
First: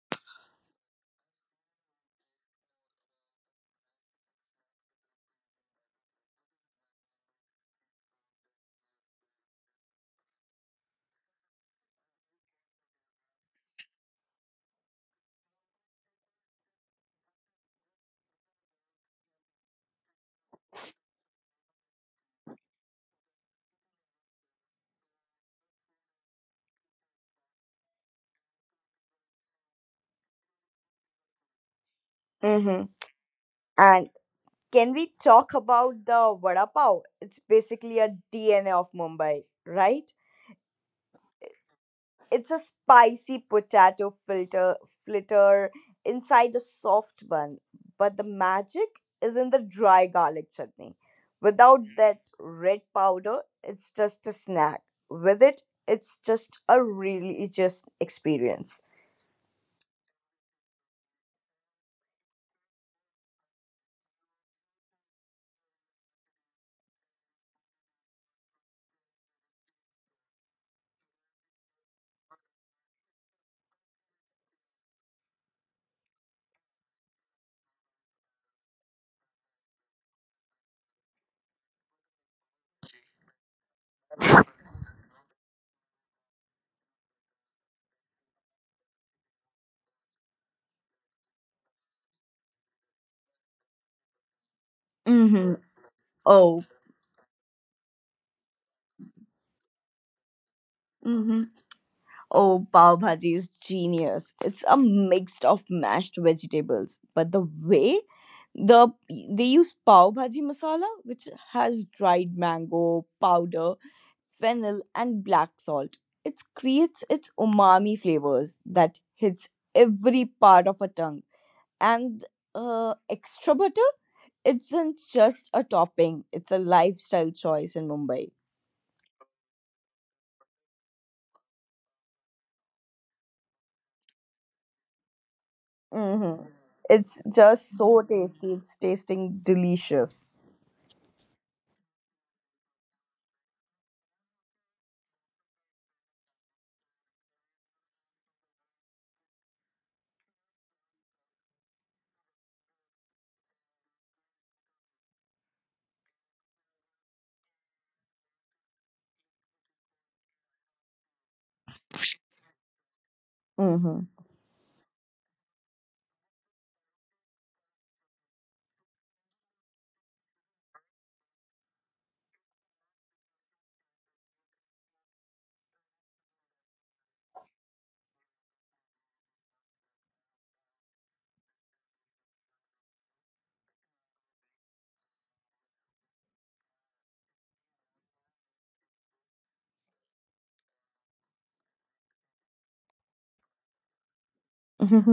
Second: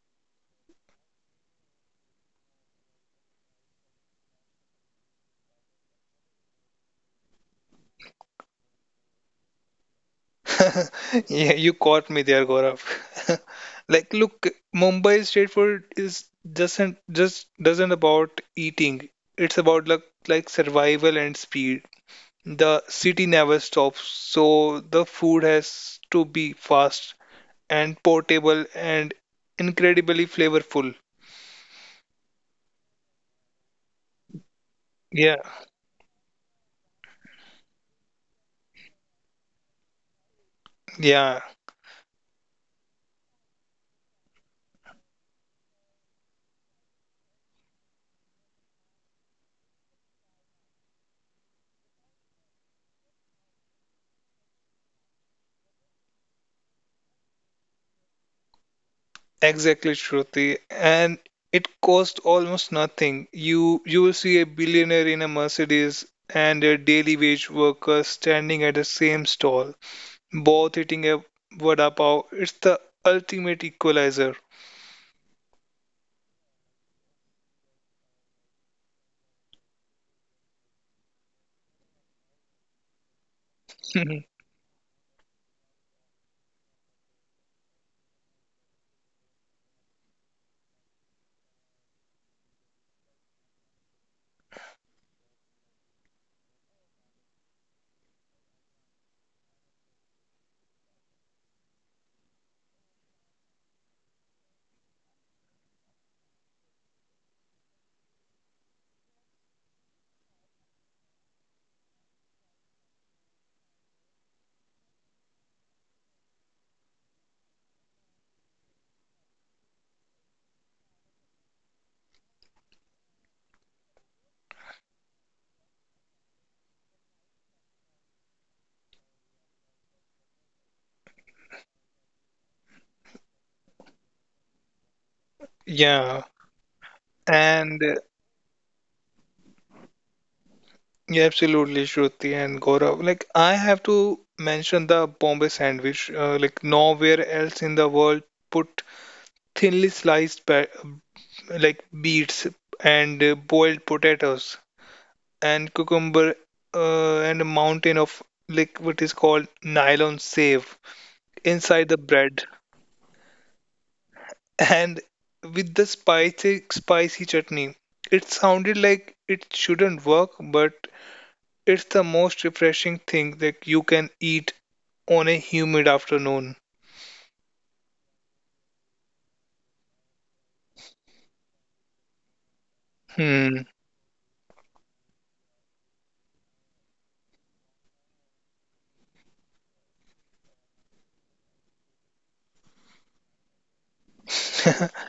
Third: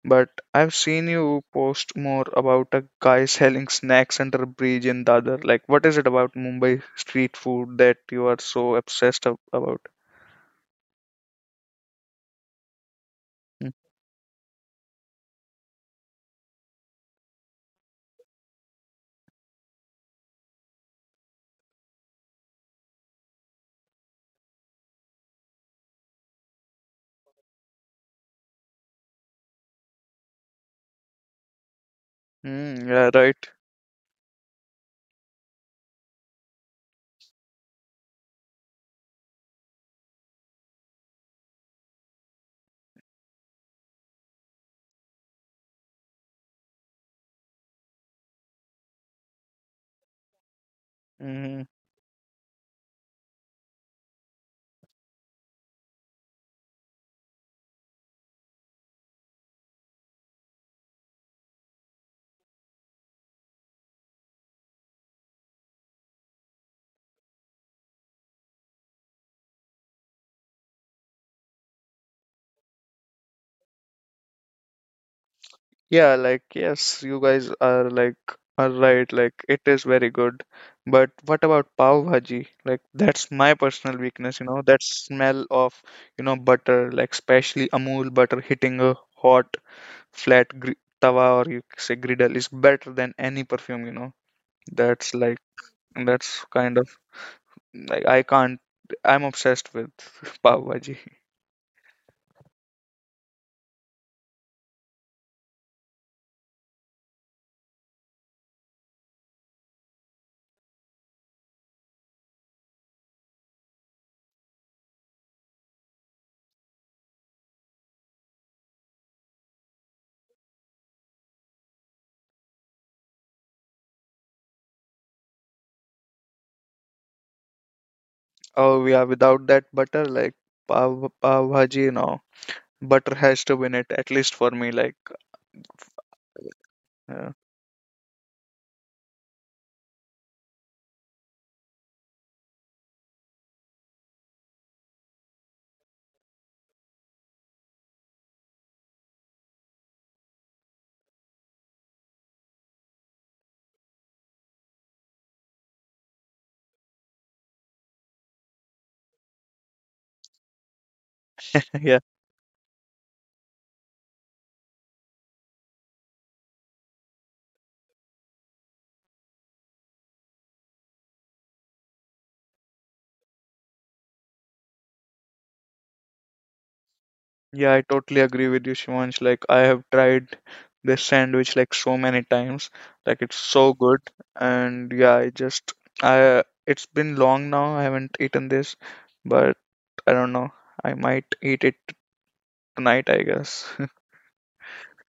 But I've seen you post more about a guy selling snacks under a bridge in Dadar. Like, what is it about Mumbai street food that you are so obsessed ab- about?
Yeah, you caught me there, Gaurav. Like, look, Mumbai street food is doesn't just doesn't about eating. It's about like like survival and speed. The city never stops, so the food has to be fast and portable and incredibly flavorful.
Mm-hmm.
Mm, yeah, right.
And can we
Yeah,
talk about the vada pav? It's basically a D N A of Mumbai, right?
yeah,
It's a spicy potato filter flitter inside a soft bun, but the magic is in the dry garlic chutney.
Hmm.
Without that red powder, it's just a snack. With it, it's just a religious experience.
exactly, Shruti. And it costs almost nothing. You you will see a billionaire in a Mercedes and a daily wage worker standing at the same stall, both eating a vada pav. It's the ultimate equalizer.
Yeah, like yes, you guys are like are right, like it is very good. But what about pav bhaji? Like that's my personal weakness, you know, that smell of, you know, butter, like especially Amul butter hitting a hot flat gr tawa, or you say griddle, is better than any perfume, you know. That's like
Mm-hmm.
that's
Oh.
kind of, like I can't I'm obsessed with pav bhaji.
Oh, pav bhaji is genius. It's a mix of mashed vegetables, but the way the they use pav bhaji masala, which has dried mango powder, fennel, and black salt, it creates its umami flavors that hits every part of a tongue. And uh, extra butter isn't just a topping; it's a lifestyle choice in Mumbai.
Oh yeah, without that butter, like pav pav bhaji, you know, butter has to win it at least for me, like,
Yeah,
Mm-hmm. It's
Yeah,
just
and
so tasty. It's tasting delicious.
yeah, absolutely, Shruti and Gaurav. Like, I have to mention the Bombay sandwich. Uh, like, nowhere else in the world put thinly sliced pa- like beets and uh, boiled potatoes and cucumber, uh, and a mountain of like what is called nylon save inside
yeah,
the bread,
Mm-hmm.
and with the spicy spicy chutney. It sounded like it shouldn't work, but it's the most refreshing thing that you can eat on a humid afternoon.
yeah, I totally agree with you, Shivansh. Like, I have tried this sandwich like so many times. Like, it's
Hmm.
so good. And yeah, I just, I, it's been long now. I haven't eaten this, but I don't know. I might eat it tonight, I guess.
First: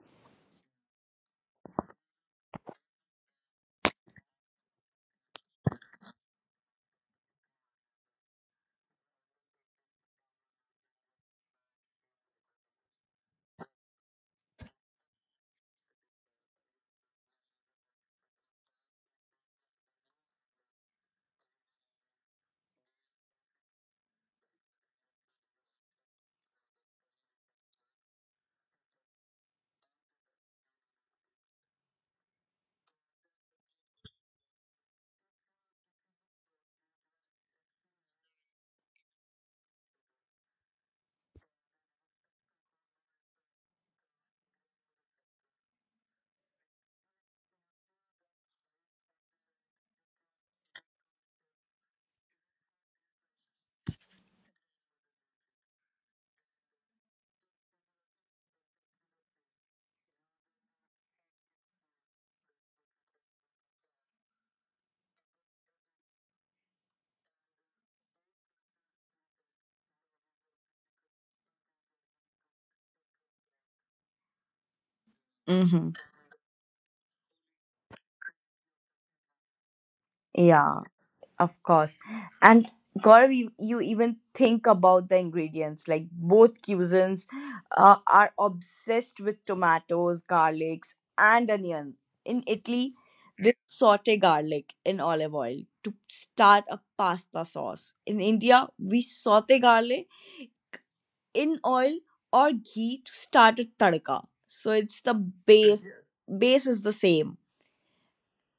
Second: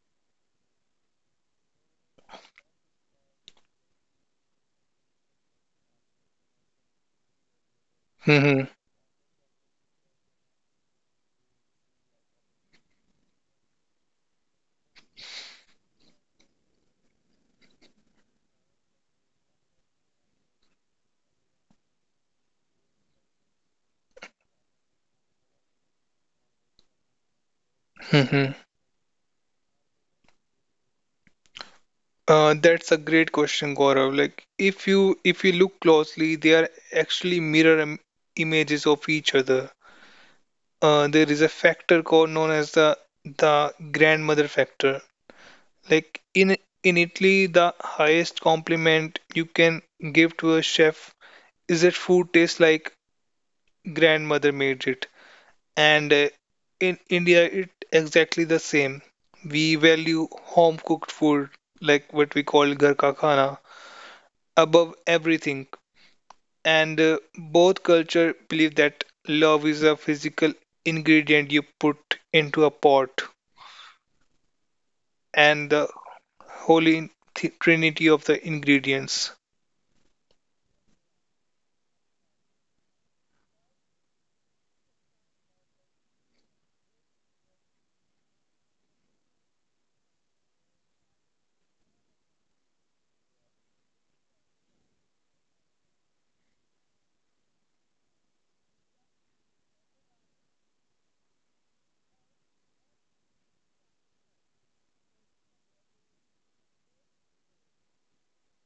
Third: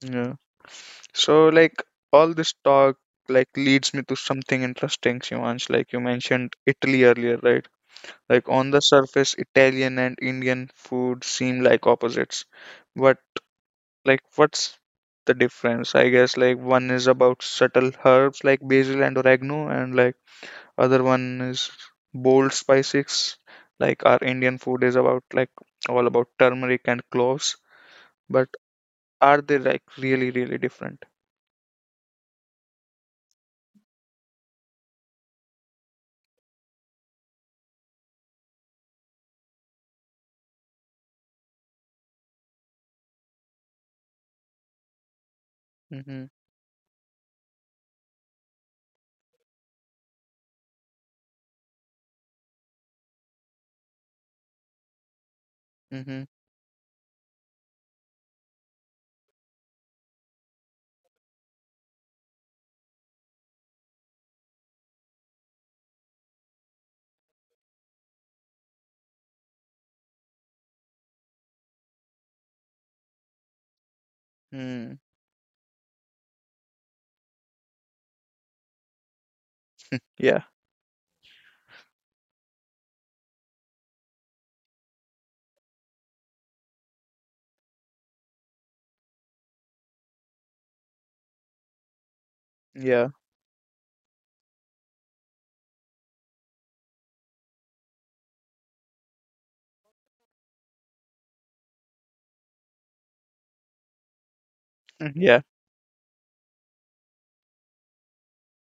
Yeah. So, like, all this talk like leads me to something interesting, Shivansh. Like, you mentioned Italy earlier, right? Like
Hmm.
on the surface, Italian and Indian food seem like opposites. But like what's the difference? I guess, like one is about subtle herbs like basil and oregano, and like other one is bold spices. Like our Indian food is about like all about turmeric and cloves.
Hmm.
But
Hmm.
are they like really, really different?
Uh, that's a great question, Gaurav. Like, if you if you look closely, they are actually mirror im images of each other. Uh, there is a factor called known as the the grandmother factor. Like
Mm-hmm.
in in Italy, the highest compliment you can give to a chef is that food tastes like grandmother made it. And
Mm-hmm.
uh, in India, it exactly the same. We value home cooked food, like what we call ghar ka khana, above everything. And uh, both culture believe that love is a physical ingredient you put into a pot,
Mm.
and the
mm-hmm.
holy th- trinity of the ingredients.
Yeah.
Yeah, of course. And Gaurav, you, you even think about the ingredients. Like both cuisines uh, are obsessed with tomatoes, garlics, and onion. In Italy,
Yeah.
they saute garlic in olive oil to start a pasta sauce. In India, we saute garlic in oil or ghee to start a tadka. So it's the
Yeah.
base. Base is the same,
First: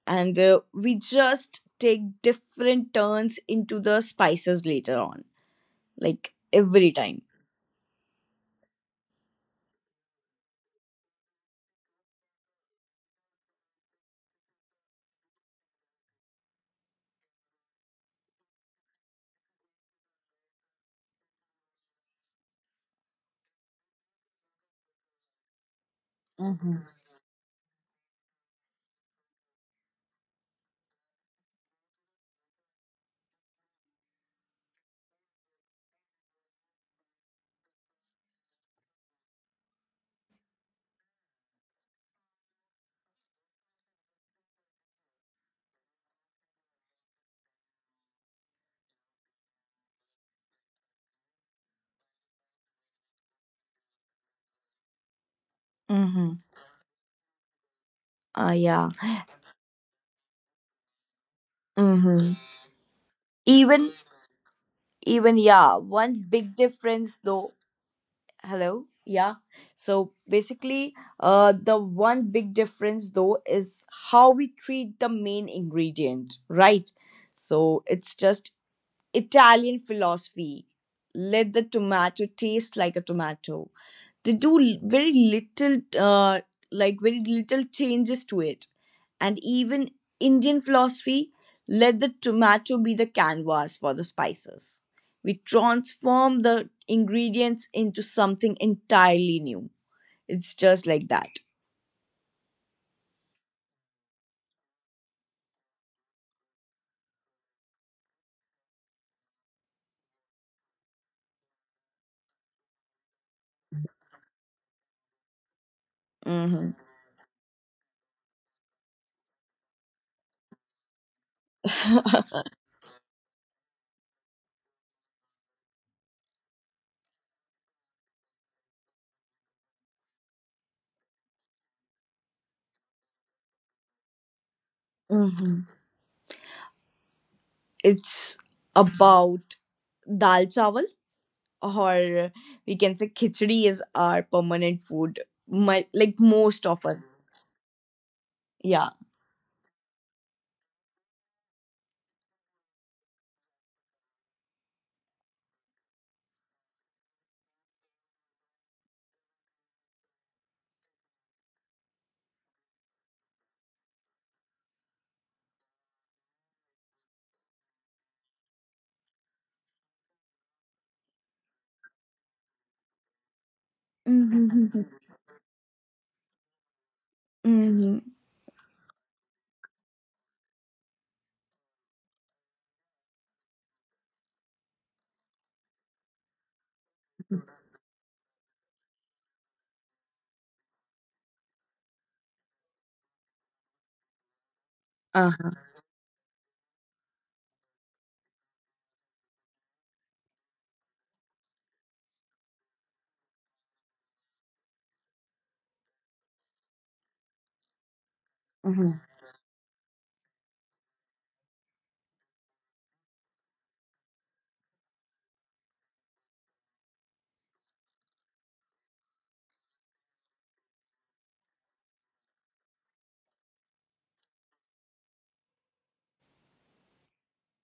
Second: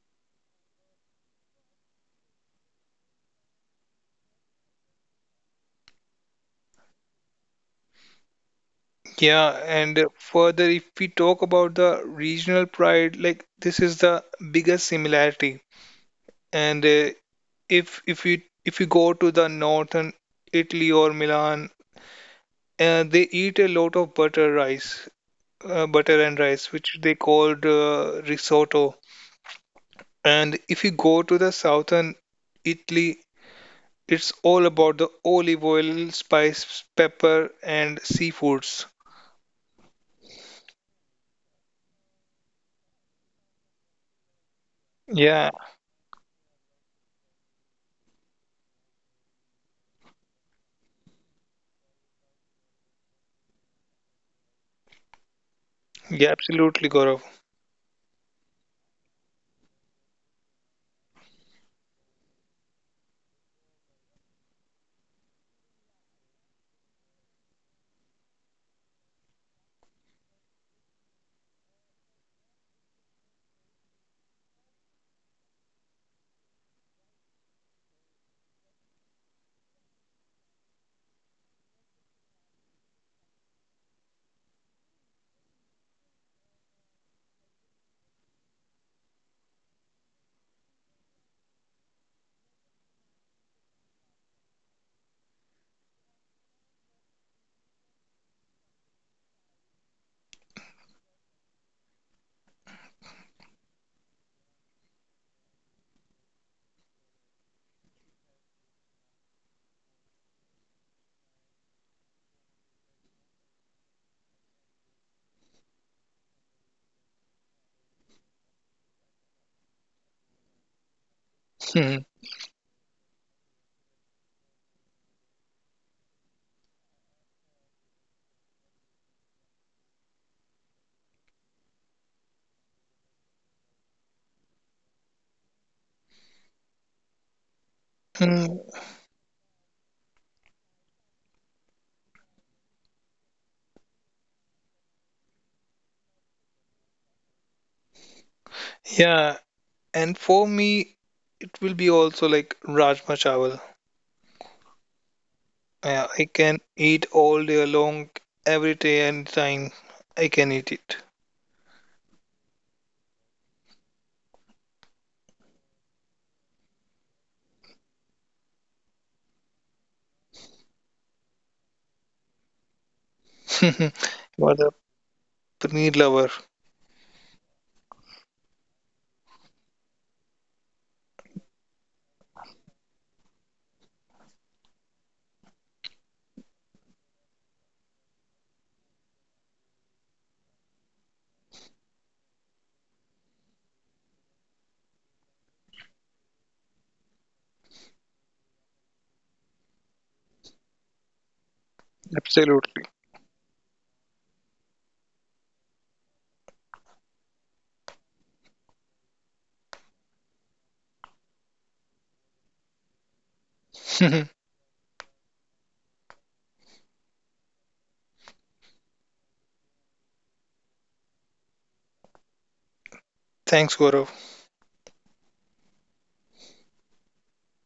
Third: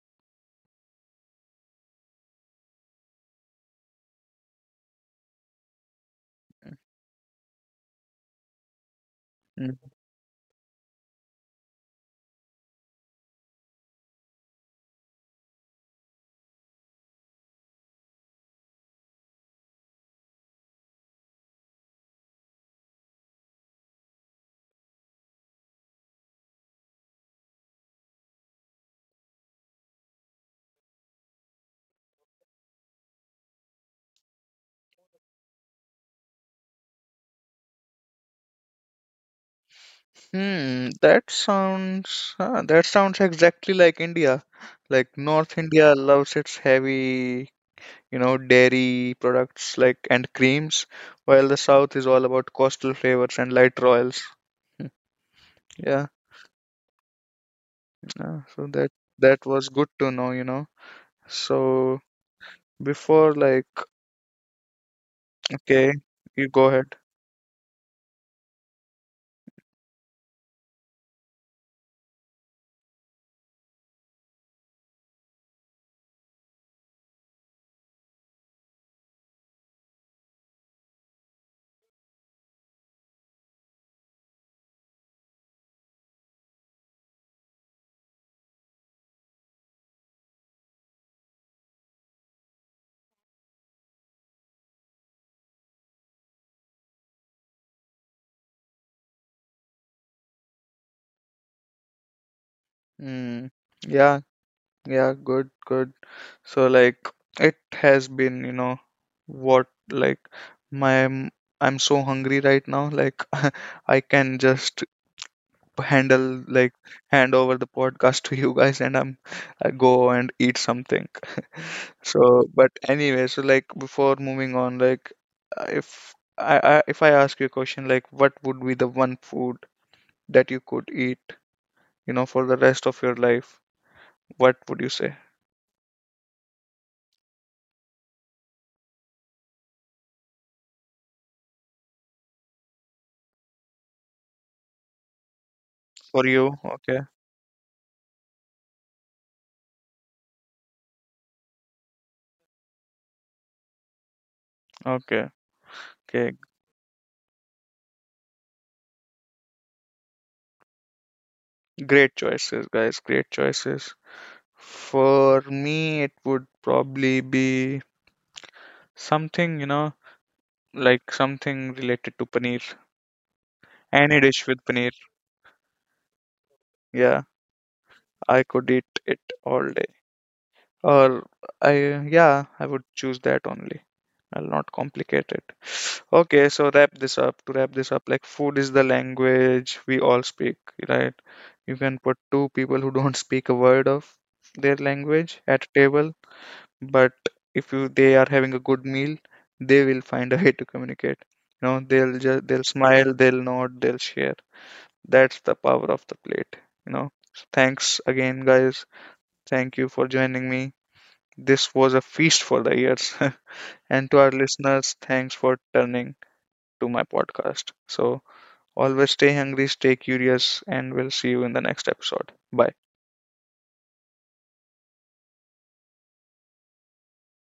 and uh, we just take different turns into the spices later on, like every time.
Yeah,
Mm-hmm.
and uh, further, if we talk about the regional pride, like this is the biggest similarity. And uh, if if you if you go to the northern Italy or Milan, uh, they eat a lot of butter rice, uh, butter and rice,
Mm-hmm.
which they called uh, risotto. And if you go to the southern Italy, it's all about the olive oil, spice, pepper, and seafoods.
Hmm, that sounds uh, that sounds exactly like India. Like
Yeah,
North India loves its heavy, you know, dairy products like and creams, while the South is all about coastal flavors and lighter oils. Hmm, yeah,
yeah,
Mm-hmm.
absolutely, Gaurav.
uh,
Uh,
so
yeah.
that that was good to know, you know. So
Mm-hmm.
before like,
Even even, yeah,
okay,
one
you
big
go ahead.
difference though. Hello. Yeah. So basically, uh, the one big difference though is how we treat the main ingredient, right? So it's just Italian philosophy. Let the tomato taste like a tomato, they do l- very little uh, like very little changes to it. And even indian philosophy, let the tomato be the canvas for the spices, we transform the ingredients into something entirely new. It's just like that.
Hmm. Yeah, yeah, good, good. So like it has been, you know, what like my m- I'm so hungry right now. Like I can just handle like
Hmm.
hand over the podcast to you guys, and I'm I go and eat something.
Hmm.
So but anyway, so like before moving on, like uh, if I, I if I ask you a question, like what would be the one food that you could eat, you know, for the rest of your life, what would you say?
Hmm. It's
Hmm.
about dal chawal, or we can say khichdi is our permanent food. My, like
For you?
Most of
Okay.
us. Yeah.
Yeah, and for me, it will be also like Rajma Chawal.
Okay.
Uh, I
Okay.
can eat all day long, every day and time. I can eat
Great choices, guys. Great choices. For me, it would probably be something, you know, like something related to paneer.
it.
Any dish
What
with
a
Hmm.
paneer.
paneer lover.
Yeah, I could eat it all day. Or I, yeah, I would choose that only. I'll not complicate it. Okay, so wrap this up. To wrap this up, like food is the language we all speak, right? You can put two people who don't speak a word of their language at
Uh-huh,
a table, but if you they are having a good meal, they will find a way to communicate, you know they'll just they'll
Absolutely.
smile, they'll nod, they'll share. That's the power of the plate you know So thanks again, guys,
mhm.
thank you for joining me, this was a feast for the ears. And to our listeners, thanks for turning to my podcast, so always stay hungry, stay curious, and we'll see you in the next episode. Bye.
Thanks, Gaurav.